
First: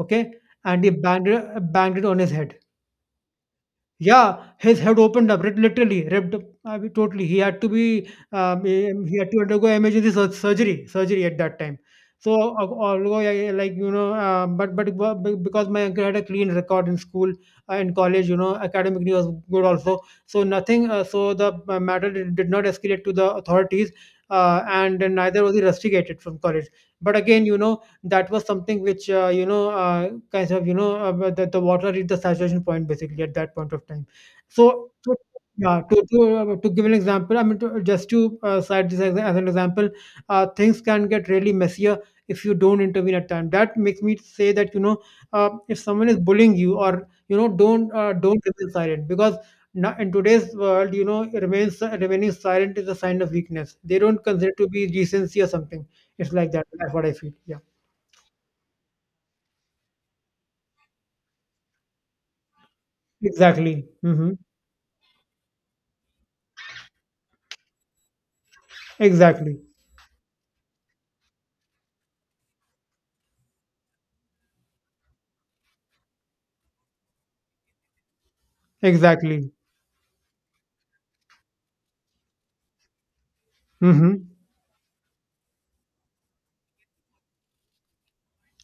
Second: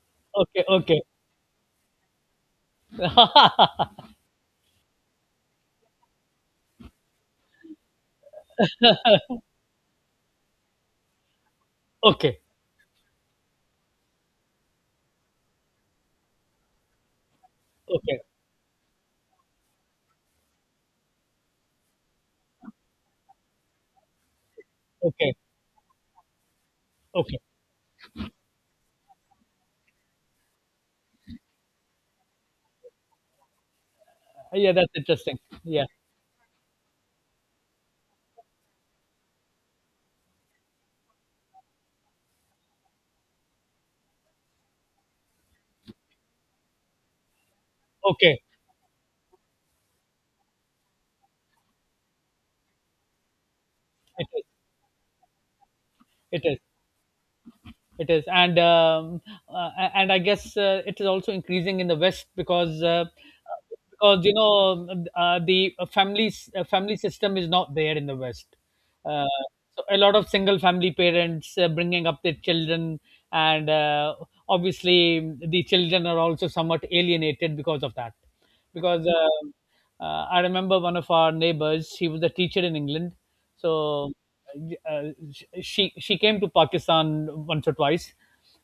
Speaker 2: okay,
Speaker 1: okay, okay,
Speaker 2: and he
Speaker 1: okay.
Speaker 2: banged it, banged it on his head. Yeah, his head opened up, lit literally ripped up, I mean, totally. He had to be, um, em he had to undergo emergency sur surgery surgery at that time. So,
Speaker 1: Okay.
Speaker 2: uh, although I I like, you know, uh, but but b b because my uncle had a clean record in school, uh, in
Speaker 1: Okay,
Speaker 2: college, you know, academically was good also. So nothing, uh, so the uh, matter did did not escalate to the authorities, uh, and
Speaker 1: okay,
Speaker 2: neither was he rusticated from college. But
Speaker 1: okay.
Speaker 2: again, you know, that was something which uh, you know uh, kind of, you know uh, the, the water reached the saturation point basically at that point of time.
Speaker 1: Yeah,
Speaker 2: So,
Speaker 1: that's
Speaker 2: so
Speaker 1: interesting.
Speaker 2: yeah,
Speaker 1: Yeah,
Speaker 2: to, to, uh, to give an example, I mean, to, just to uh, cite this as, as an example. Uh, things can get really messier if you don't intervene at time. That makes me say that, you know, uh, if someone is bullying you, or you know, don't, uh, don't
Speaker 1: okay.
Speaker 2: remain silent, because now in today's world, you know, remains remaining silent is a sign of weakness, they don't
Speaker 1: It is.
Speaker 2: consider it to be decency or something. It's
Speaker 1: It
Speaker 2: like
Speaker 1: is.
Speaker 2: that, that's what I feel. Yeah.
Speaker 1: It is, and um, uh, and I guess uh, it is also increasing in the West, because uh,
Speaker 2: Exactly.
Speaker 1: because you
Speaker 2: Mhm.
Speaker 1: know, uh, the family uh, family system is not there in the West. Uh,
Speaker 2: Exactly.
Speaker 1: so a lot of single family parents uh, bringing up their children, and uh, obviously the children are also somewhat alienated because of that. Because
Speaker 2: Exactly.
Speaker 1: uh, uh, I remember one of our neighbors, he was a teacher in England. so
Speaker 2: Mhm.
Speaker 1: uh, she she came to Pakistan once or twice,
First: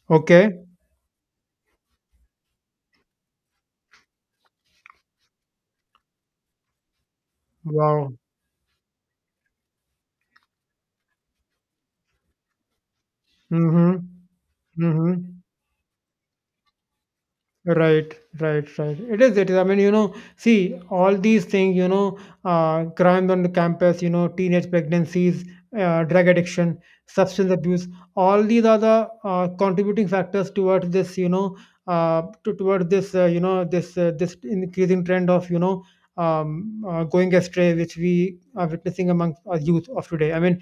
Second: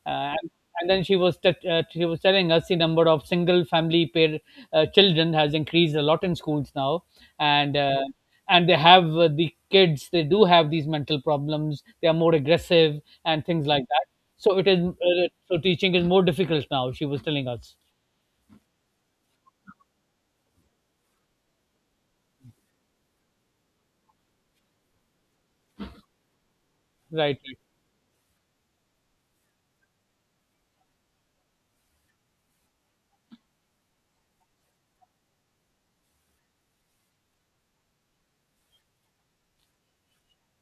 Speaker 1: uh,
Speaker 2: Okay.
Speaker 1: and then she was t- uh, she was telling us the number of single family pair uh, children has increased a lot in schools now, and uh,
Speaker 2: Wow.
Speaker 1: and they have — uh, the kids, they do have these mental problems. They are more aggressive and things like that.
Speaker 2: Mhm.
Speaker 1: So it is uh,
Speaker 2: Mhm.
Speaker 1: so teaching is more difficult now, she was telling us.
Speaker 2: Right, right, right. It is, it is. I mean, you know, see, all these things, you know, uh, crimes on the campus, you know, teenage pregnancies, uh, drug addiction,
Speaker 1: Right.
Speaker 2: substance
Speaker 1: Right.
Speaker 2: abuse, all these are the uh, contributing factors towards this, you know, uh, to, towards this, uh, you know, this, uh, this increasing trend of, you know, um, uh, going astray, which we are witnessing among our youth of today. I mean,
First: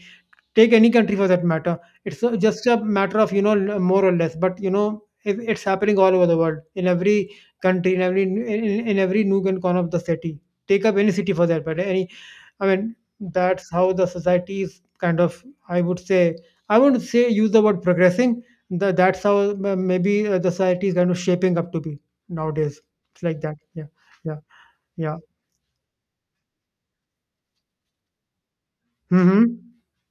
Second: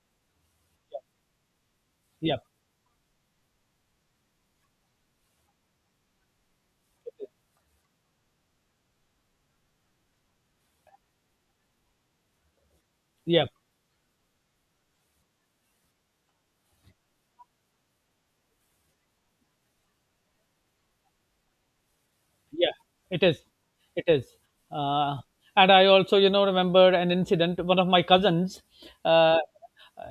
Speaker 2: take any country for that matter. It's uh,
Speaker 1: Yeah.
Speaker 2: just a matter of, you know, l- more or less, but you know it, it's happening all over the world in every country, in every in, in in every nook and corner of the city. Take up any city for that, but any, I mean
Speaker 1: Yeah.
Speaker 2: that's how the society is kind of. I would say, I wouldn't say use the word progressing. The, that's how uh, maybe uh, the society is kind of shaping up to be
Speaker 1: Yeah,
Speaker 2: nowadays.
Speaker 1: it
Speaker 2: It's
Speaker 1: is.
Speaker 2: like that. Yeah,
Speaker 1: It is.
Speaker 2: yeah, yeah.
Speaker 1: Uh, and I also, you know, remember an incident. One of my cousins, uh,
Speaker 2: Mm-hmm.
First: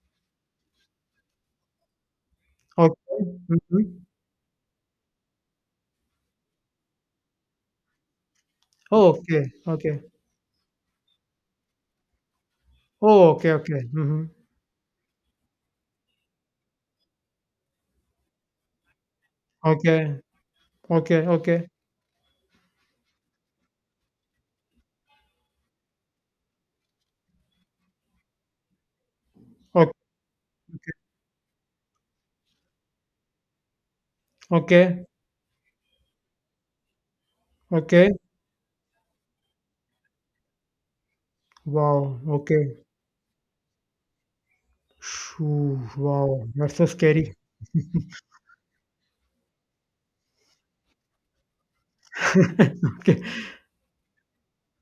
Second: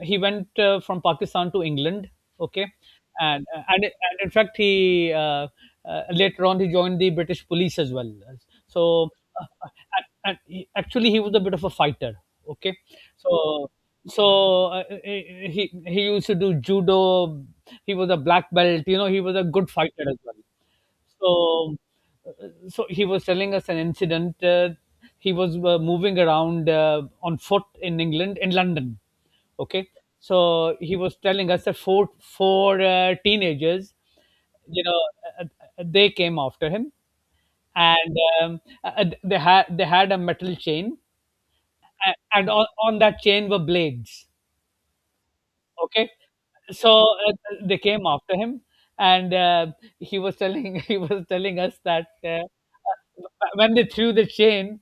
Speaker 1: he went uh, from Pakistan to England. Okay,
Speaker 2: Okay.
Speaker 1: and uh, and,
Speaker 2: Mm-hmm.
Speaker 1: and in fact, he uh, uh, later on he joined the British police as well.
Speaker 2: Oh,
Speaker 1: So,
Speaker 2: okay.
Speaker 1: uh,
Speaker 2: Okay.
Speaker 1: and, and he, actually, he was a bit of a fighter. Okay,
Speaker 2: Oh, okay.
Speaker 1: so
Speaker 2: Okay. Mm-hmm.
Speaker 1: so uh, he he used to do judo. He was a black belt. You know, he was a good fighter as
Speaker 2: Okay,
Speaker 1: well.
Speaker 2: okay, okay,
Speaker 1: So, uh, so he was telling us an incident. Uh, he was uh, moving around uh, on foot in England, in London. Okay,
Speaker 2: okay,
Speaker 1: so he was telling us that four four uh, teenagers, you know,
Speaker 2: okay,
Speaker 1: uh, uh, they came after him,
Speaker 2: okay.
Speaker 1: and um, uh, uh, they had they had a metal chain, a-
Speaker 2: Wow,
Speaker 1: and on,
Speaker 2: okay.
Speaker 1: on that chain were blades.
Speaker 2: Shoo,
Speaker 1: Okay.
Speaker 2: wow, that's so
Speaker 1: So
Speaker 2: scary.
Speaker 1: uh, they came after him, and uh, he was telling he was telling us that uh, uh,
Speaker 2: Okay.
Speaker 1: when they threw the chain,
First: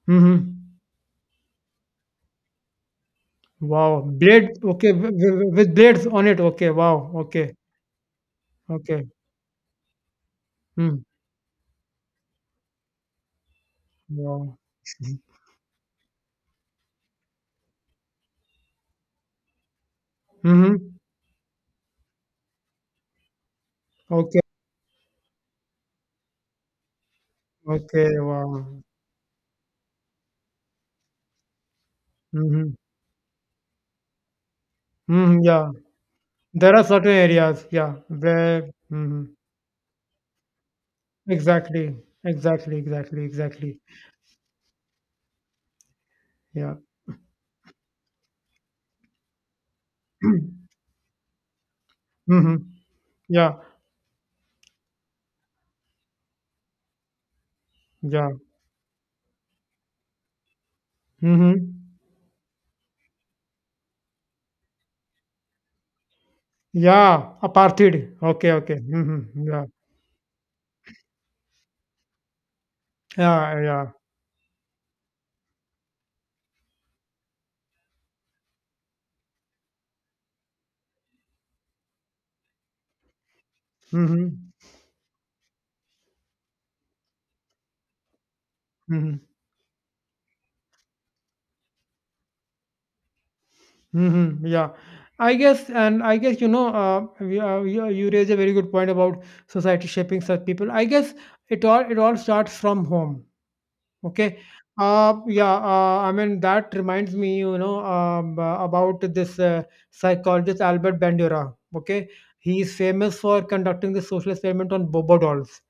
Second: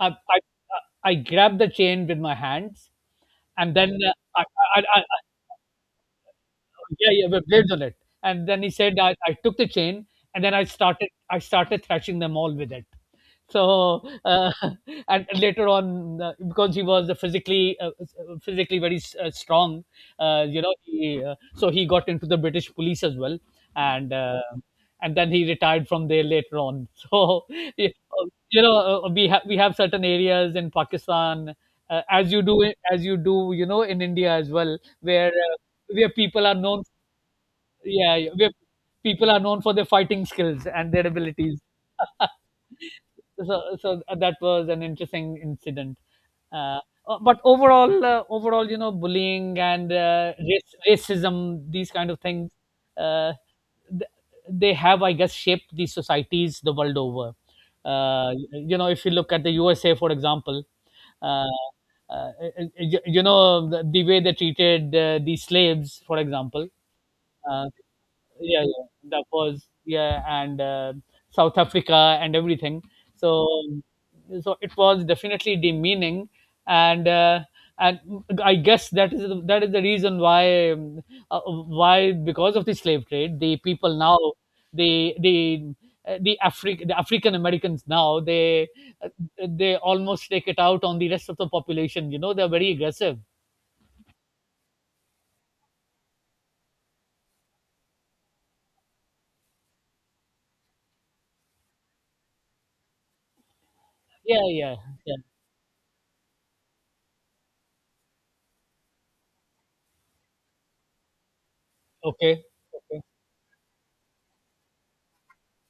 Speaker 1: I, I
Speaker 2: Mm-hmm.
Speaker 1: I grabbed the chain with my hands, and then
Speaker 2: Wow,
Speaker 1: uh, I,
Speaker 2: blade. Okay,
Speaker 1: I, I
Speaker 2: with, with blades on it. Okay, wow.
Speaker 1: yeah, yeah, with
Speaker 2: Okay,
Speaker 1: blades on it. And then he said,
Speaker 2: okay.
Speaker 1: I, I took the chain and then I
Speaker 2: Hmm.
Speaker 1: started I started thrashing them all with it. So uh,
Speaker 2: Wow.
Speaker 1: and later on, uh, because he was a physically uh, uh, physically very uh, strong, uh, you know,
Speaker 2: Mm-hmm.
Speaker 1: he, uh, so he got into the British police as well, and
Speaker 2: Okay,
Speaker 1: uh, and then he retired from there later on. So
Speaker 2: okay,
Speaker 1: you
Speaker 2: wow.
Speaker 1: know, uh, we have we have certain areas in Pakistan. Uh, as you do
Speaker 2: Mm-hmm.
Speaker 1: as you do you know, in india as well, where
Speaker 2: Mm-hmm.
Speaker 1: uh,
Speaker 2: Yeah,
Speaker 1: where people are
Speaker 2: there
Speaker 1: known,
Speaker 2: are certain areas. Yeah,
Speaker 1: yeah yeah, where
Speaker 2: where. Mm-hmm.
Speaker 1: people are known for their fighting skills and their abilities.
Speaker 2: Exactly, exactly, exactly,
Speaker 1: so
Speaker 2: exactly.
Speaker 1: so that was an interesting incident.
Speaker 2: Yeah.
Speaker 1: uh, uh, but overall uh, overall, you know, bullying and uh, race, racism, these kind of things,
Speaker 2: Mm-hmm.
Speaker 1: uh,
Speaker 2: Yeah.
Speaker 1: th- they have, I guess, shaped these societies the world over.
Speaker 2: Yeah.
Speaker 1: Uh, you know, if you look at the usa, for example, uh,
Speaker 2: Mhm.
Speaker 1: uh, you, you know, the, the way they treated uh, the slaves, for example,
Speaker 2: Yeah,
Speaker 1: uh,
Speaker 2: apartheid. Okay,
Speaker 1: yeah,
Speaker 2: okay.
Speaker 1: yeah, that
Speaker 2: Mhm. Yeah.
Speaker 1: was, yeah, and uh, South Africa and everything. So,
Speaker 2: Yeah, yeah.
Speaker 1: so it was definitely demeaning, and uh, and I guess that is the, that is the reason why, um, uh, why, because of the slave trade, the people now,
Speaker 2: Mhm.
Speaker 1: the the uh, the Afri- the African Americans now, they uh,
Speaker 2: Mhm.
Speaker 1: they almost take it out on the rest of the population. You know, they're very aggressive.
Speaker 2: Mhm. Yeah. I guess, and I guess, you know, uh, we- uh, you, you raise a very good point about society shaping such people. I guess it all it all starts from home. Okay.
Speaker 1: Yeah, yeah, yeah.
Speaker 2: Uh, yeah, uh, I mean, that reminds me, you know, um, uh, about this uh, psychologist Albert Bandura. Okay.
Speaker 1: Okay,
Speaker 2: He is
Speaker 1: okay,
Speaker 2: famous for conducting the social experiment on Bobo dolls.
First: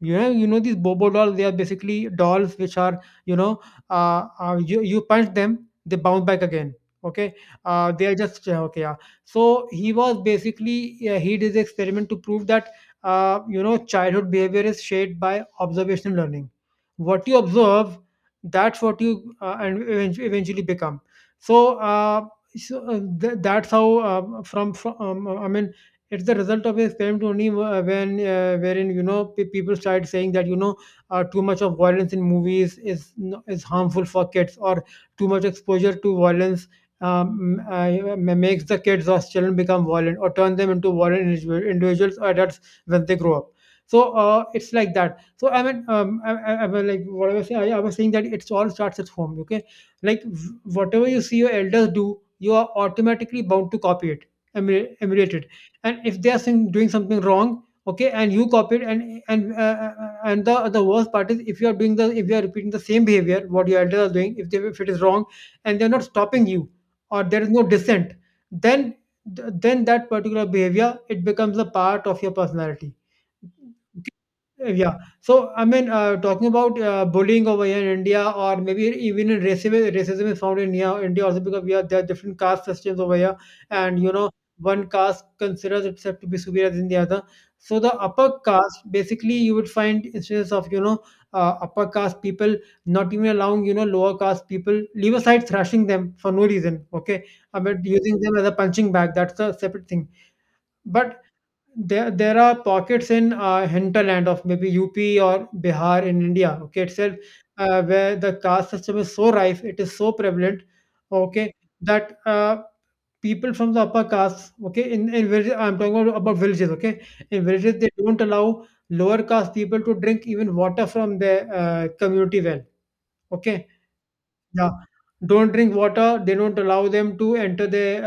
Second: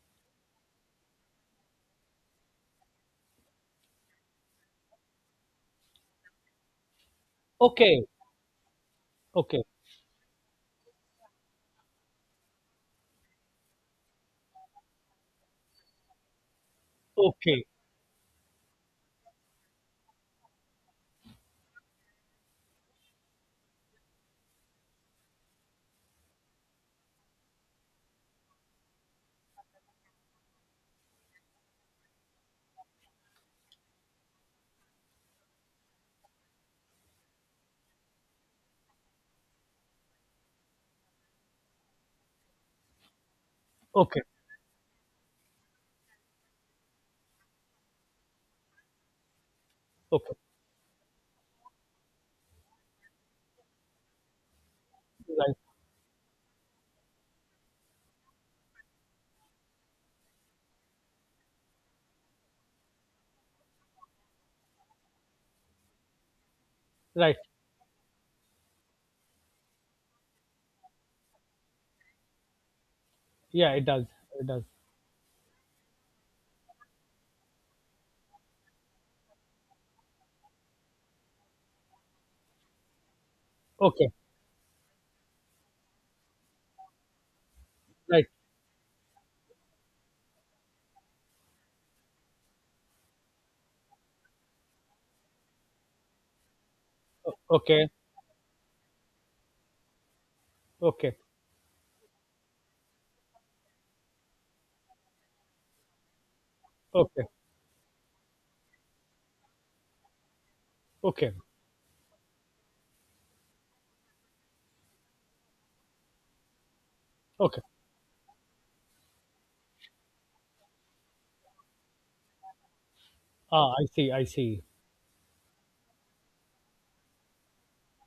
Speaker 2: You know, you know these Bobo dolls, they are basically dolls which are, you know, uh, uh, you, you punch them, they bounce back again. Okay. Uh,
Speaker 1: okay,
Speaker 2: they are just, yeah, okay, yeah.
Speaker 1: okay.
Speaker 2: So he was basically, yeah, he did the experiment to prove that, uh, you know, childhood behavior is shaped by observational learning, what you
Speaker 1: Okay,
Speaker 2: observe, that's what you uh, and event- eventually become. So, uh, so uh, th- that's how uh, from, from um, I mean, it's the result of experiment only, wh- when uh, wherein, you know, pe- people start saying that, you know, uh, too much of violence in movies is n- is harmful for kids, or too much exposure to violence, um, uh, ma- makes the kids or children become violent, or turn them into violent individu- individuals or adults when they grow up. So,
Speaker 1: okay,
Speaker 2: uh, it's like that. So I mean, um, I, I, I was like, what I was saying, I, I was saying that it's all starts at home. Okay, like
Speaker 1: okay.
Speaker 2: w- whatever you see your elders do, you are automatically bound to copy it, emulate, emulate it.
Speaker 1: Right,
Speaker 2: And if they are saying, doing something wrong, okay, and you copy it, and and uh, uh, and the the worst part is, if you are doing the if you are repeating the same behavior what your elders are doing, if they if it is wrong, and they are not stopping you, or
Speaker 1: right.
Speaker 2: there is no dissent, then th- then that particular behavior it becomes a part of your personality.
Speaker 1: Yeah, it does. It does.
Speaker 2: Yeah. Yeah. So, I mean, uh, talking about uh, bullying over here in India, or maybe even in racism, racism is found in here, India also because we are there are different caste systems over here, and you
Speaker 1: Okay,
Speaker 2: know, one caste considers itself to be superior than the other. So, the
Speaker 1: right.
Speaker 2: upper caste, basically, you would find instances of, you know, uh, upper caste people not even allowing, you know lower caste people, leave aside thrashing them for no reason. Okay,
Speaker 1: O-
Speaker 2: I mean,
Speaker 1: okay,
Speaker 2: using them as a punching bag. That's a separate thing.
Speaker 1: okay,
Speaker 2: But there there are pockets in uh, hinterland of maybe U P or Bihar in India, okay, itself,
Speaker 1: okay,
Speaker 2: uh, where the caste system is so rife, it is so prevalent,
Speaker 1: okay,
Speaker 2: okay, that, uh, people from the upper castes, okay, in, in villages, I'm talking about, about villages, okay, in
Speaker 1: okay.
Speaker 2: villages they don't allow lower caste people to drink even water from their uh, community well, okay,
Speaker 1: Ah, I see. I see.
Speaker 2: yeah, don't drink water. They don't allow them to enter the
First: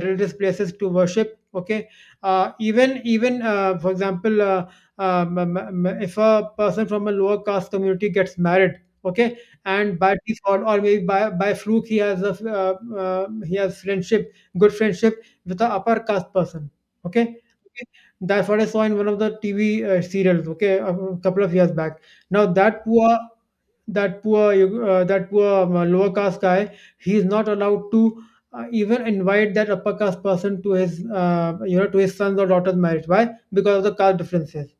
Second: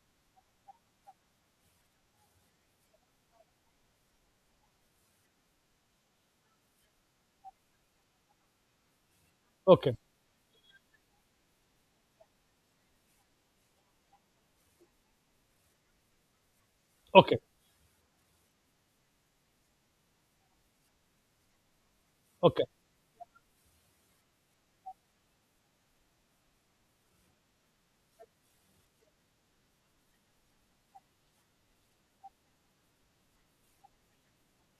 Speaker 2: uh, religious places to worship. Okay, uh, even even uh, for example, uh, um, um, um, if a person from a lower caste community gets married, okay,
Speaker 1: Okay,
Speaker 2: and by default or maybe by by fluke he has a uh, uh, he has friendship, good friendship with a upper caste person. Okay.
Speaker 1: okay,
Speaker 2: Okay. That's what I saw in one of the T V uh, serials, okay, a couple of years back. Now
Speaker 1: okay.
Speaker 2: that poor that poor uh, that poor um, lower caste guy he is not allowed to uh, even invite that upper caste person to his uh, you know to his son's or daughter's marriage. Why? Because of the caste differences.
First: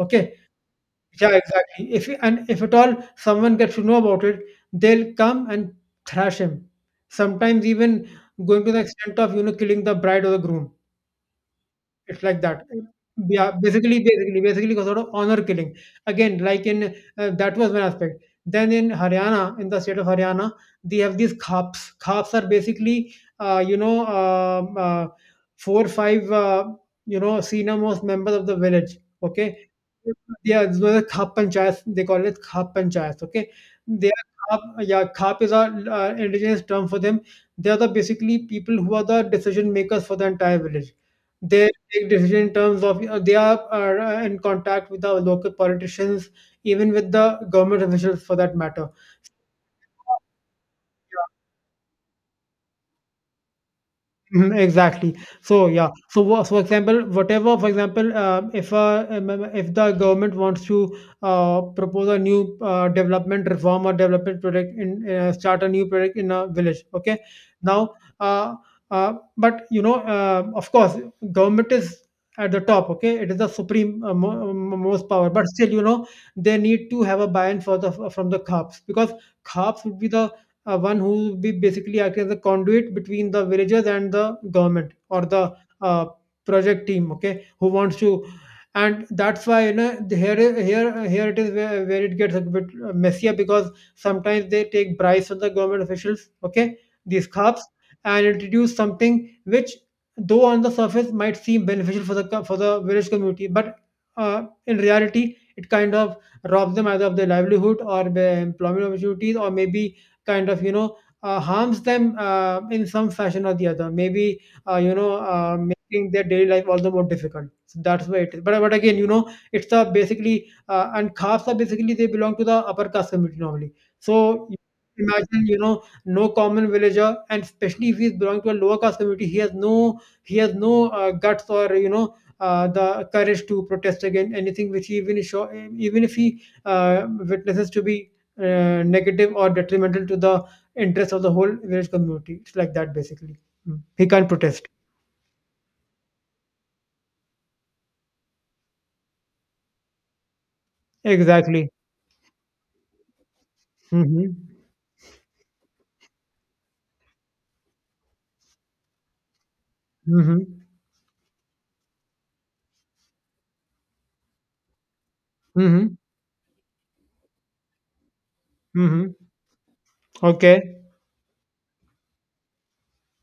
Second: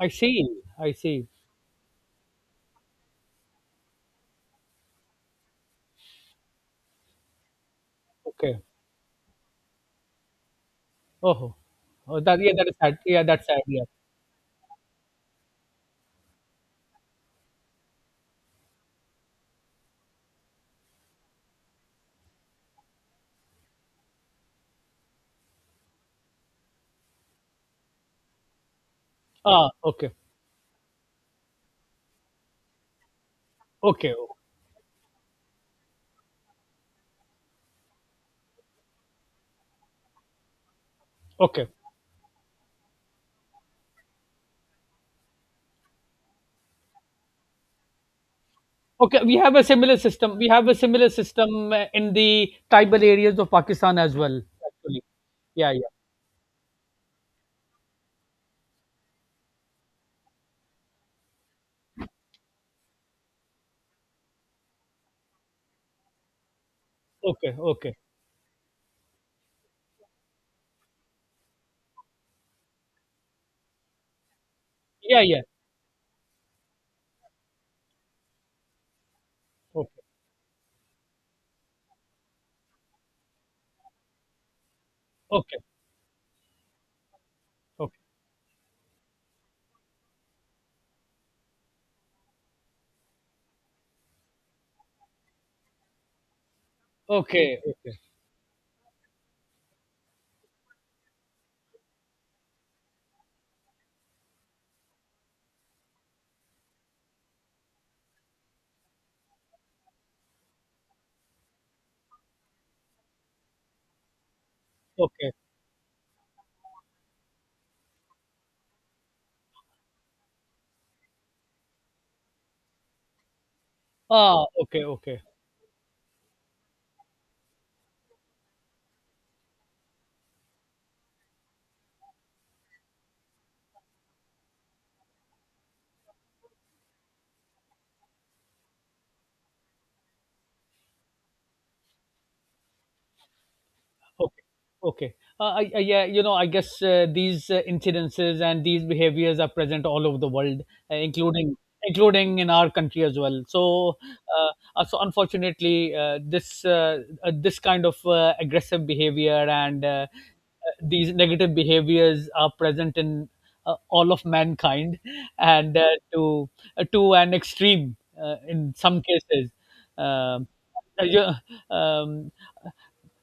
Speaker 1: I see. I see.
Speaker 2: yeah, exactly. If and if at all someone gets to know about it, they'll come and thrash him, sometimes even
Speaker 1: Okay.
Speaker 2: going to the extent of you know killing the bride or the groom.
Speaker 1: Oh, oh
Speaker 2: It's like
Speaker 1: that, yeah,
Speaker 2: that.
Speaker 1: that is sad. Yeah, that's
Speaker 2: Yeah,
Speaker 1: sad. Yeah.
Speaker 2: basically, basically, basically, a sort of honor killing. Again, like in uh, that was one aspect. Then in Haryana, in the state of Haryana, they have these khaps. Khaps are basically, uh, you know, um, uh, four five, uh, you know, senior most members of the village. Okay,
Speaker 1: Ah, okay,
Speaker 2: yeah, those are khap panchayats. They call it khap panchayats. Okay, they
Speaker 1: okay,
Speaker 2: are khap. Yeah, khap is our uh, indigenous term for them. They are the basically people who are the decision makers for the entire village.
Speaker 1: okay,
Speaker 2: They take decision in terms of uh, they are, are uh, in contact with the local politicians, even with the government officials for that matter.
Speaker 1: okay. We have a similar system. We have a similar system uh, in the tribal areas of Pakistan as well.
Speaker 2: Mhm.
Speaker 1: Actually,
Speaker 2: Exactly. So
Speaker 1: yeah,
Speaker 2: yeah.
Speaker 1: yeah.
Speaker 2: So wha- for example, whatever, for example, uh, if uh, um, um, if the government wants to uh, propose a new uh, development reform or development project in uh, start a new project in a village, okay.
Speaker 1: Okay,
Speaker 2: Now,
Speaker 1: okay.
Speaker 2: uh, uh, but you know, uh, of course, government is at the top. Okay, it is the supreme uh, mo- um, most
Speaker 1: Yeah,
Speaker 2: power.
Speaker 1: yeah.
Speaker 2: But still, you know, they need to have a buy-in for the from the cops, because cops
Speaker 1: Okay,
Speaker 2: would be the uh, one who will be basically acting as a conduit between the villagers and the government or the
Speaker 1: okay,
Speaker 2: uh, project team. Okay, who wants
Speaker 1: okay.
Speaker 2: to and that's why you know the- here here here it is where, where it gets a bit uh, messier, because sometimes they take bribes from the government officials. Okay, these
Speaker 1: Okay,
Speaker 2: cops,
Speaker 1: okay,
Speaker 2: and introduce something which, though on the surface might seem beneficial for the co- for the village community, but uh, in reality it kind of robs them either of their livelihood or their employment opportunities, or maybe kind of you know uh, harms them uh, in some fashion or the other, maybe uh, you know
Speaker 1: okay.
Speaker 2: uh, making their daily life all the more difficult. So that's why it is. but, but again, you know, it's the basically uh, and khafs are basically they belong to the upper caste community normally.
Speaker 1: Ah,
Speaker 2: So
Speaker 1: okay, okay,
Speaker 2: imagine, you know, no common villager, and especially if he's belonging to a lower caste community, he has no he has no uh, guts or you know uh, the courage to protest against anything which he even is sure, even if he uh, witnesses to be uh, negative or detrimental to the interest of the whole village community. It's like that basically. Mm. He can't
Speaker 1: okay,
Speaker 2: protest.
Speaker 1: okay. Uh, I, I, yeah, you know, I guess uh, these uh, incidences and these behaviors are present all over the world, uh, including
Speaker 2: Exactly.
Speaker 1: including in our country as well. So,
Speaker 2: Mm-hmm.
Speaker 1: uh, Uh, so unfortunately, uh, this uh, uh, this kind of uh, aggressive behavior and uh,
Speaker 2: Mm-hmm.
Speaker 1: uh, these negative behaviors are present in uh, all of mankind, and
Speaker 2: Mm-hmm.
Speaker 1: uh, to uh, to an extreme uh, in some
Speaker 2: Mm-hmm.
Speaker 1: cases. Um,
Speaker 2: Okay.
Speaker 1: uh, yeah, um,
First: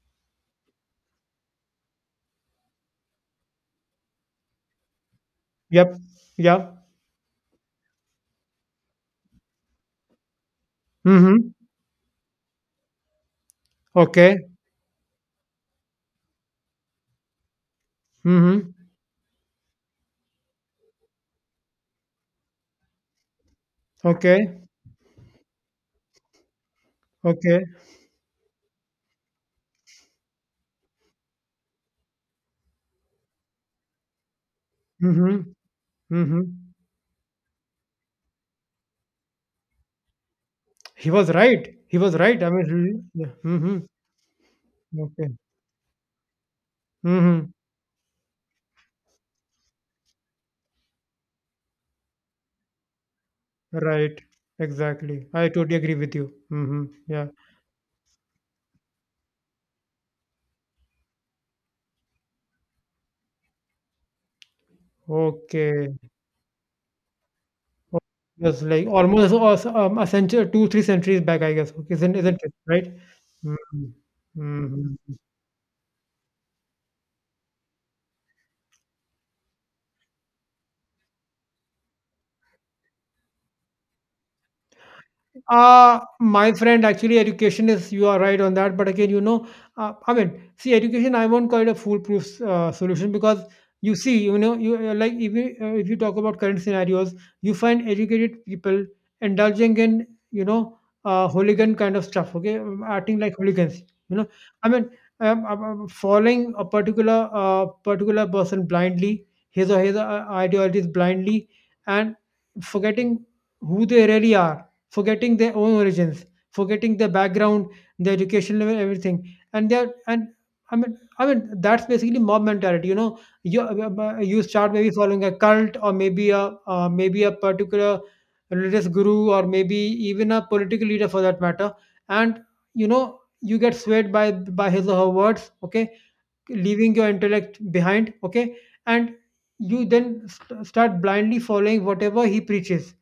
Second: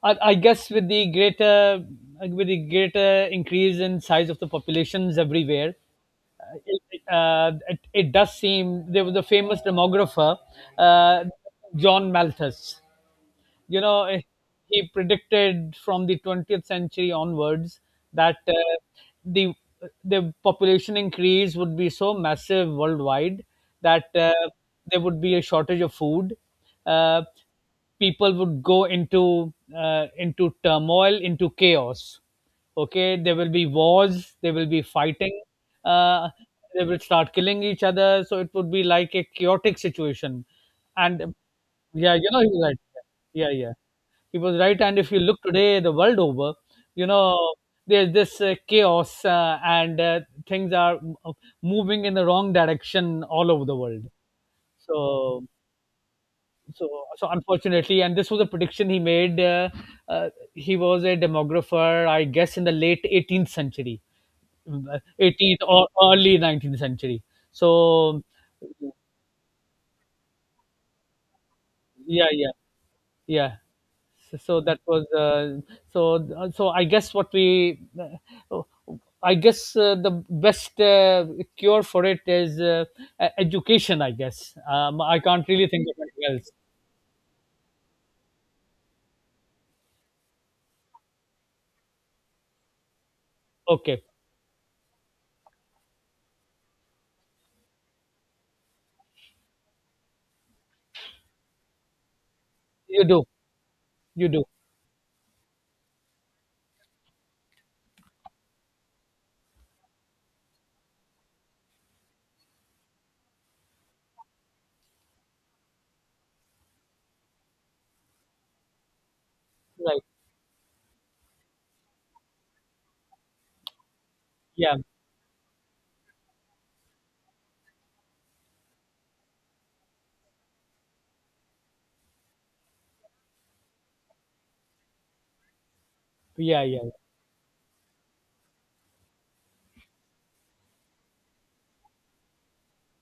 Speaker 1: I, I guess with the greater, with the greater increase in size of the populations everywhere,
Speaker 2: Yep. Yeah.
Speaker 1: uh, it, it does seem. There was a famous demographer, uh,
Speaker 2: Mm-hmm.
Speaker 1: John Malthus, you know, eh,
Speaker 2: Okay.
Speaker 1: he predicted from the twentieth century onwards that uh,
Speaker 2: Mm-hmm.
Speaker 1: the the population increase would be so massive worldwide that uh,
Speaker 2: Okay.
Speaker 1: there would be a shortage of food, uh,
Speaker 2: Okay.
Speaker 1: people would go into uh, into turmoil, into chaos, okay, there will be wars, there will be fighting,
Speaker 2: Mm-hmm.
Speaker 1: uh,
Speaker 2: Mm-hmm.
Speaker 1: they will start killing each other, so it would be like a chaotic situation.
Speaker 2: He was
Speaker 1: And,
Speaker 2: right. He
Speaker 1: yeah,
Speaker 2: was
Speaker 1: you know,
Speaker 2: right.
Speaker 1: he
Speaker 2: I
Speaker 1: was
Speaker 2: mean,
Speaker 1: right.
Speaker 2: really- yeah.
Speaker 1: Yeah, yeah.
Speaker 2: Mm-hmm.
Speaker 1: He was right. And if you
Speaker 2: Okay.
Speaker 1: look today, the world over, you know,
Speaker 2: Mm-hmm.
Speaker 1: there's this uh, chaos, uh, and uh, things are m- uh, moving in the wrong direction all over the world.
Speaker 2: Right. Exactly.
Speaker 1: So,
Speaker 2: I totally agree with you. Mm-hmm.
Speaker 1: so,
Speaker 2: Yeah.
Speaker 1: so unfortunately, and this was a prediction he made. Uh, uh, he was a demographer, I guess, in the late eighteenth century, uh, eighteenth or
Speaker 2: Okay.
Speaker 1: early nineteenth century.
Speaker 2: Oh,
Speaker 1: So,
Speaker 2: that's like almost as um, a century, two, three centuries back, I guess. Okay, isn't
Speaker 1: yeah,
Speaker 2: isn't
Speaker 1: yeah,
Speaker 2: it, right?
Speaker 1: yeah.
Speaker 2: Mhm.
Speaker 1: so that
Speaker 2: Mhm.
Speaker 1: was uh, so uh, so I guess what we uh, I guess uh, the best uh, cure for it is uh, e- education, I guess. um, i can't really think of
Speaker 2: Uh,
Speaker 1: anything
Speaker 2: my
Speaker 1: else.
Speaker 2: friend, actually, education is, you are right on that. But again, you know, uh, I mean, see, education, I won't call it a foolproof uh, solution, because you
Speaker 1: Okay.
Speaker 2: see, you know, you uh, like if you, uh, if you talk about current scenarios, you find educated people indulging in, you know, uh, hooligan kind of stuff, okay, um,
Speaker 1: You
Speaker 2: acting
Speaker 1: do,
Speaker 2: like hooligans, you know.
Speaker 1: you do.
Speaker 2: I mean, um, um, um, following a particular uh, particular person blindly, his or his uh, ideologies blindly, and forgetting who they really are, forgetting their own origins, forgetting their background, their education level, everything. And they're
Speaker 1: Right.
Speaker 2: and I mean, I mean that's basically mob mentality. You know, you uh, uh, uh, you start
Speaker 1: Yeah,
Speaker 2: maybe following a cult, or maybe a uh, maybe a particular religious guru, or maybe even a political leader for that matter, and you know you get swayed by by his or her words. Okay,
Speaker 1: yeah, yeah.
Speaker 2: leaving your intellect behind, okay, and you then st- start blindly following whatever he preaches,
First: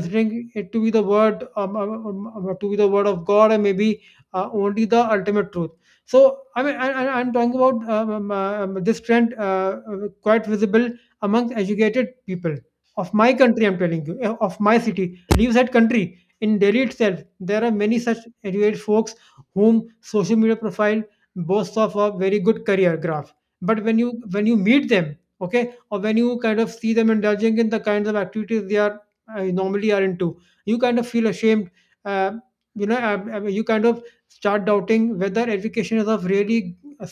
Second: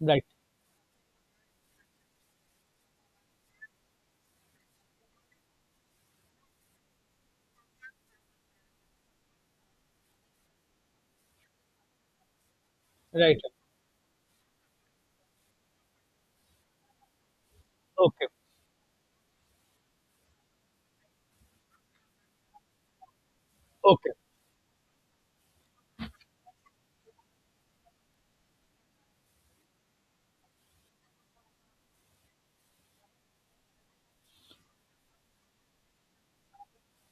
Speaker 1: Right,
Speaker 2: it to be the word um, um, um, um, to be the word of god, and maybe uh, only the ultimate truth. So I mean, I, I, I'm talking about um, um, uh, um, this trend, uh, uh, quite visible among educated people of my
Speaker 1: right.
Speaker 2: country, I'm telling you, uh, of my city, leave that country, in Delhi itself there are many such
Speaker 1: Okay,
Speaker 2: educated folks whom social media profile boasts of a very good career graph, but when you
Speaker 1: okay,
Speaker 2: when you meet them, okay, or when you kind of see them indulging in the kinds of activities they are uh, normally are into, you kind of feel ashamed. uh, you know uh, uh, you kind of start doubting whether education is of really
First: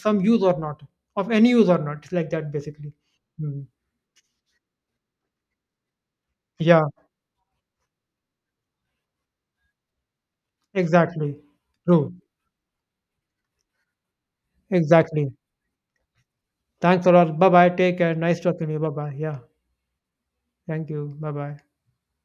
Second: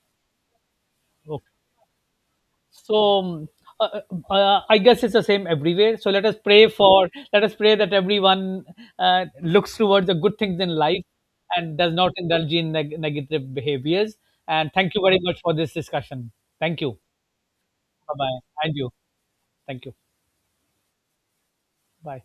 Speaker 2: some use or not, of
Speaker 1: okay.
Speaker 2: any use or not. It's like that basically.
Speaker 1: So um,
Speaker 2: Hmm.
Speaker 1: uh, uh, uh, I guess it's the same everywhere. So let us pray
Speaker 2: Yeah,
Speaker 1: for, let us pray that everyone uh, looks towards the good things in life
Speaker 2: exactly,
Speaker 1: and does
Speaker 2: true,
Speaker 1: not indulge in neg- negative behaviors. And thank you very
Speaker 2: exactly,
Speaker 1: much for this discussion. Thank you.
Speaker 2: thanks a lot, bye bye, take care,
Speaker 1: Bye
Speaker 2: nice
Speaker 1: bye.
Speaker 2: talking to
Speaker 1: And
Speaker 2: you, bye
Speaker 1: you.
Speaker 2: bye, yeah,
Speaker 1: Thank you.
Speaker 2: thank you, bye bye.
Speaker 1: Bye.